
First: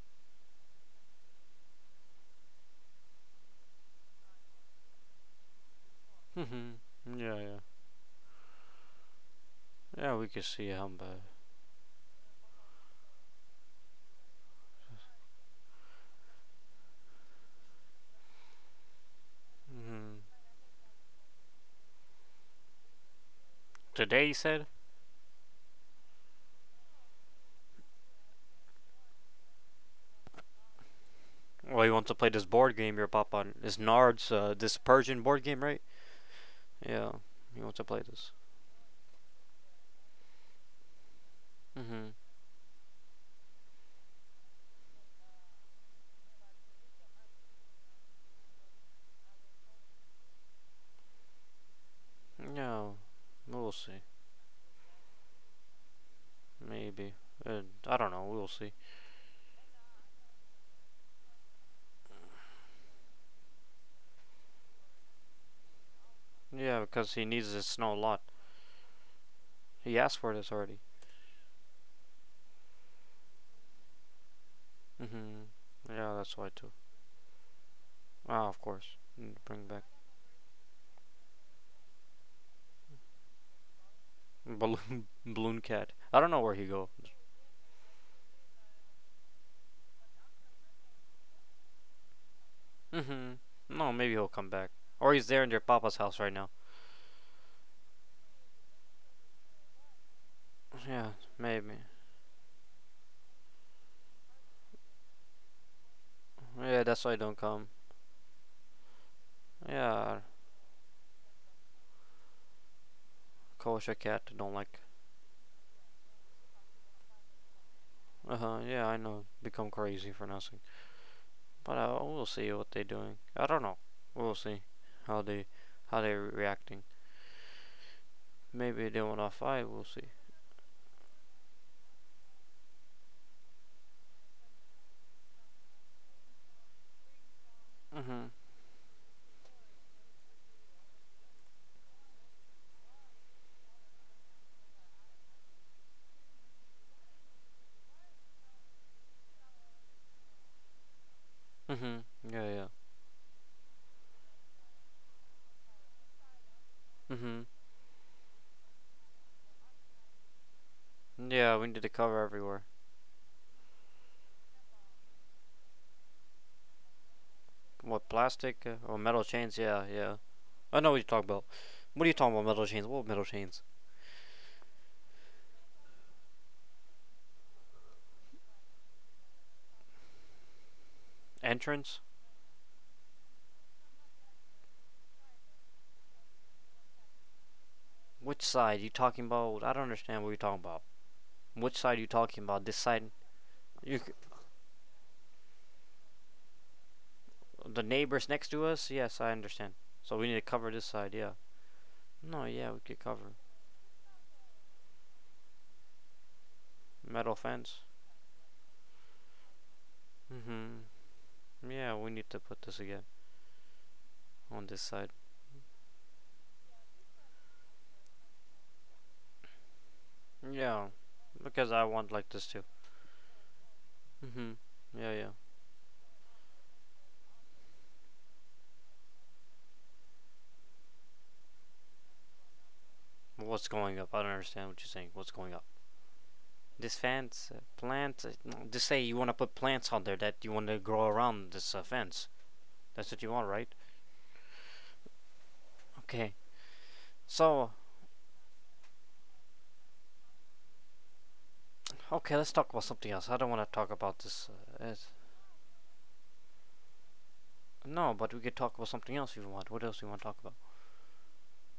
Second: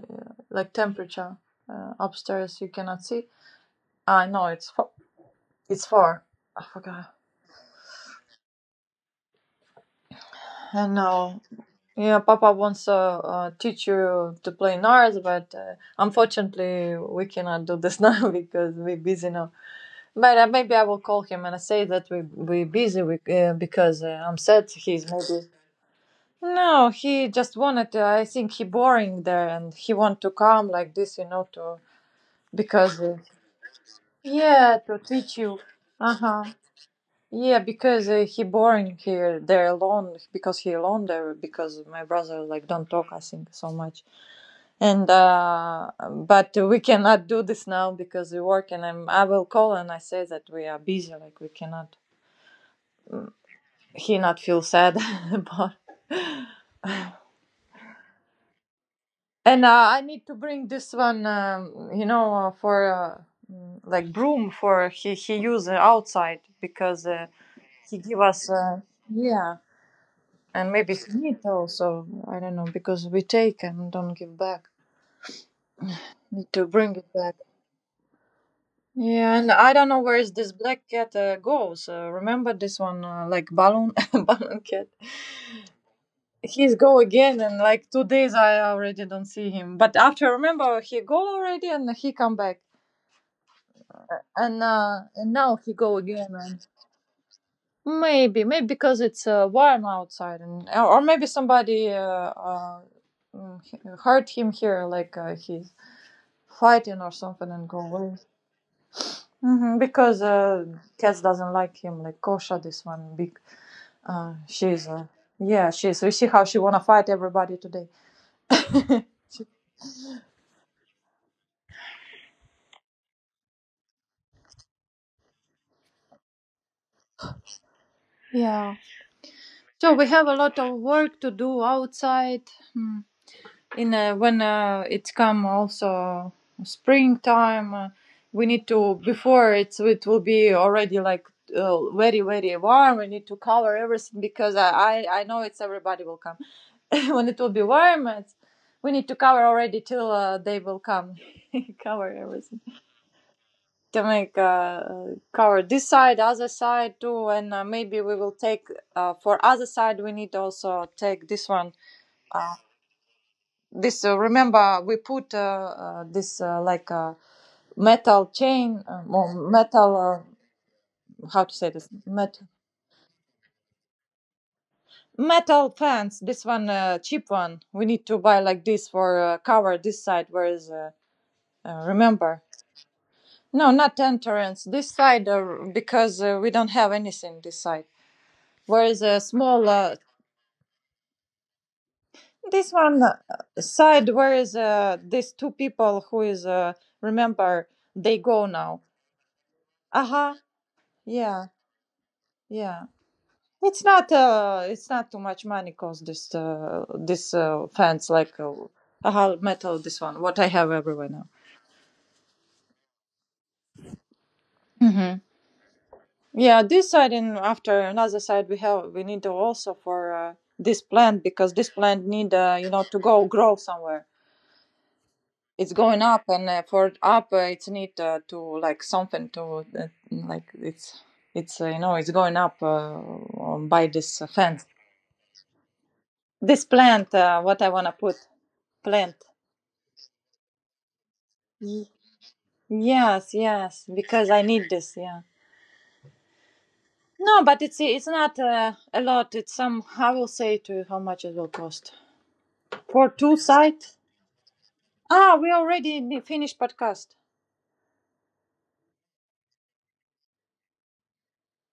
uh, like temperature upstairs? You cannot see. I know it's it's four. I
Mhm.
forgot.
Yeah. Yeah. Yeah, we can see
I
him, but
know. Yeah, Papa wants to teach you to play NARS, but unfortunately we cannot do this now because we're busy now.
mm,
But maybe I will call him and I say that we are busy because
today he
I'm sad.
said,
He's maybe no. He just wanted. To, I think he boring there and he want to come like this, you know, to
well, he wants to play this board game
because
your pop on. This Nard's, this
yeah, to
Persian
teach
board
you.
game, right?
Uh huh.
Yeah,
Yeah,
he wants to play
because
this.
he boring here. They're alone because he alone there because my
Mm-hmm.
brother like don't talk. I think so much and but we cannot do this now because we work and I will call and I say that we are busy like we cannot
Yeah, we'll see.
he not feel sad about
Maybe. I don't know. We'll see.
and I need to bring this one you know for like broom for he use outside
Yeah,
because
because he needs this snow a
he
lot.
give us yeah,
He asked for this
and
already.
maybe he need also I don't know because we take and don't give back
Mm-hmm. Yeah, that's why
need to
too.
bring it back.
Ah, of course. Mm,
Yeah, and
bring
I
back
don't know where is this black cat goes. Remember this one, like balloon, balloon cat.
balloon, balloon cat. I don't know where he
He's
go.
go again, and like 2 days I already don't see him. But after remember he go already, and he come back,
Mm-hmm. No, maybe he'll come back. Or he's
and
there in your
now he
papa's
go
house
again.
right now.
And maybe, maybe because it's warm outside, and or
Yeah,
maybe
maybe.
somebody uh, mm, he- hurt him here, like he's
Yeah, that's
fighting
why I
or
don't
something,
come.
and go away. Hmm,
Yeah,
because cats doesn't like him, like Kosha, this one big.
kosher cat don't like.
She's yeah, she's. We see how she wanna fight everybody today.
Uh huh. Yeah, I know. Become crazy for nothing. But we'll see what they're doing. I don't know. We'll see how they, how they're reacting.
Yeah.
Maybe they want to fight. We'll
So we
see.
have a lot of work to do outside. Mm, In when it's come also springtime,
Mhm.
we need to before it's it will be already like very very warm. We need to cover everything because I know it's everybody will come when it will be warm. It's, we need to cover already till they will come
Mm. Mhm.
cover
Mm. Yeah.
everything.
Yeah.
To make cover this side, other side too,
Mhm.
and maybe we will take for other side. We need also
Mm.
take this
Yeah. We
one.
need to cover
Uh,
everywhere.
this remember we put this like a
What,
metal
plastic
chain
or metal
or
chains? Yeah. Yeah.
metal
I know what you're talking about.
how to say this
What are you talking about?
metal
Metal chains? What metal chains?
metal fence. This one cheap one. We need to buy like this for cover this side. Where is
Entrance?
remember? No, not entrance. This side because we don't have anything this side.
Which side you
Where is
talking
a
about? I
small
don't understand what you're talking about. Which side you talking about? This
this one
side? You
side where is these two people who is remember
The
they
neighbors next
go
to
now.
us? Yes, I understand.
Uh
So we need
huh.
to cover this side, yeah.
Yeah,
No, yeah, we
yeah.
could cover.
It's not too much money cost this
Metal
this
fence?
fans like metal this one what I have
Mm-hmm.
everywhere now.
Yeah, we need to put this again on this side.
Mm-hmm. Yeah, this side and after another side we have we need to also for
Yeah,
this plant because
because
this
I want
plant
like
need
this too.
you know to go grow somewhere.
Mm-hmm. Yeah, yeah.
It's going up and for up it's need to like something to like it's you know it's going up
What's
by
going up? I
this
don't understand
fence
what you're saying. What's going up?
this
This
plant
fence,
what I want to put
plant. No, just say you
plant
want to put plants out there that you want to grow around this
Y-
fence. That's what you
yes,
want, right?
yes, because I need this, yeah.
Okay.
No, but
So,
it's not a lot, it's some. I will say to you how much it will cost
okay, let's talk about something
for
else. I
two
don't want to talk
sites.
about this. Uh,
Ah, we already finished podcast.
No, but we could talk about something else if you want. What else do you want to talk about?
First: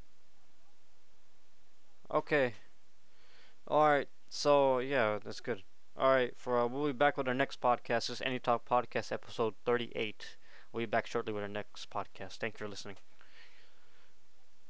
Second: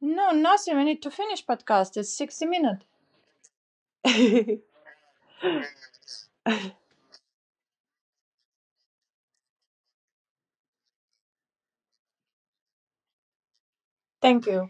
No, nothing, we need to finish podcast. It's 60
Okay.
minutes.
All right. So yeah, that's good. All right. For we'll be back with our next podcast. This is Any Talk Podcast, episode 38. We'll be back shortly with our next podcast. Thank you for listening.
Thank you.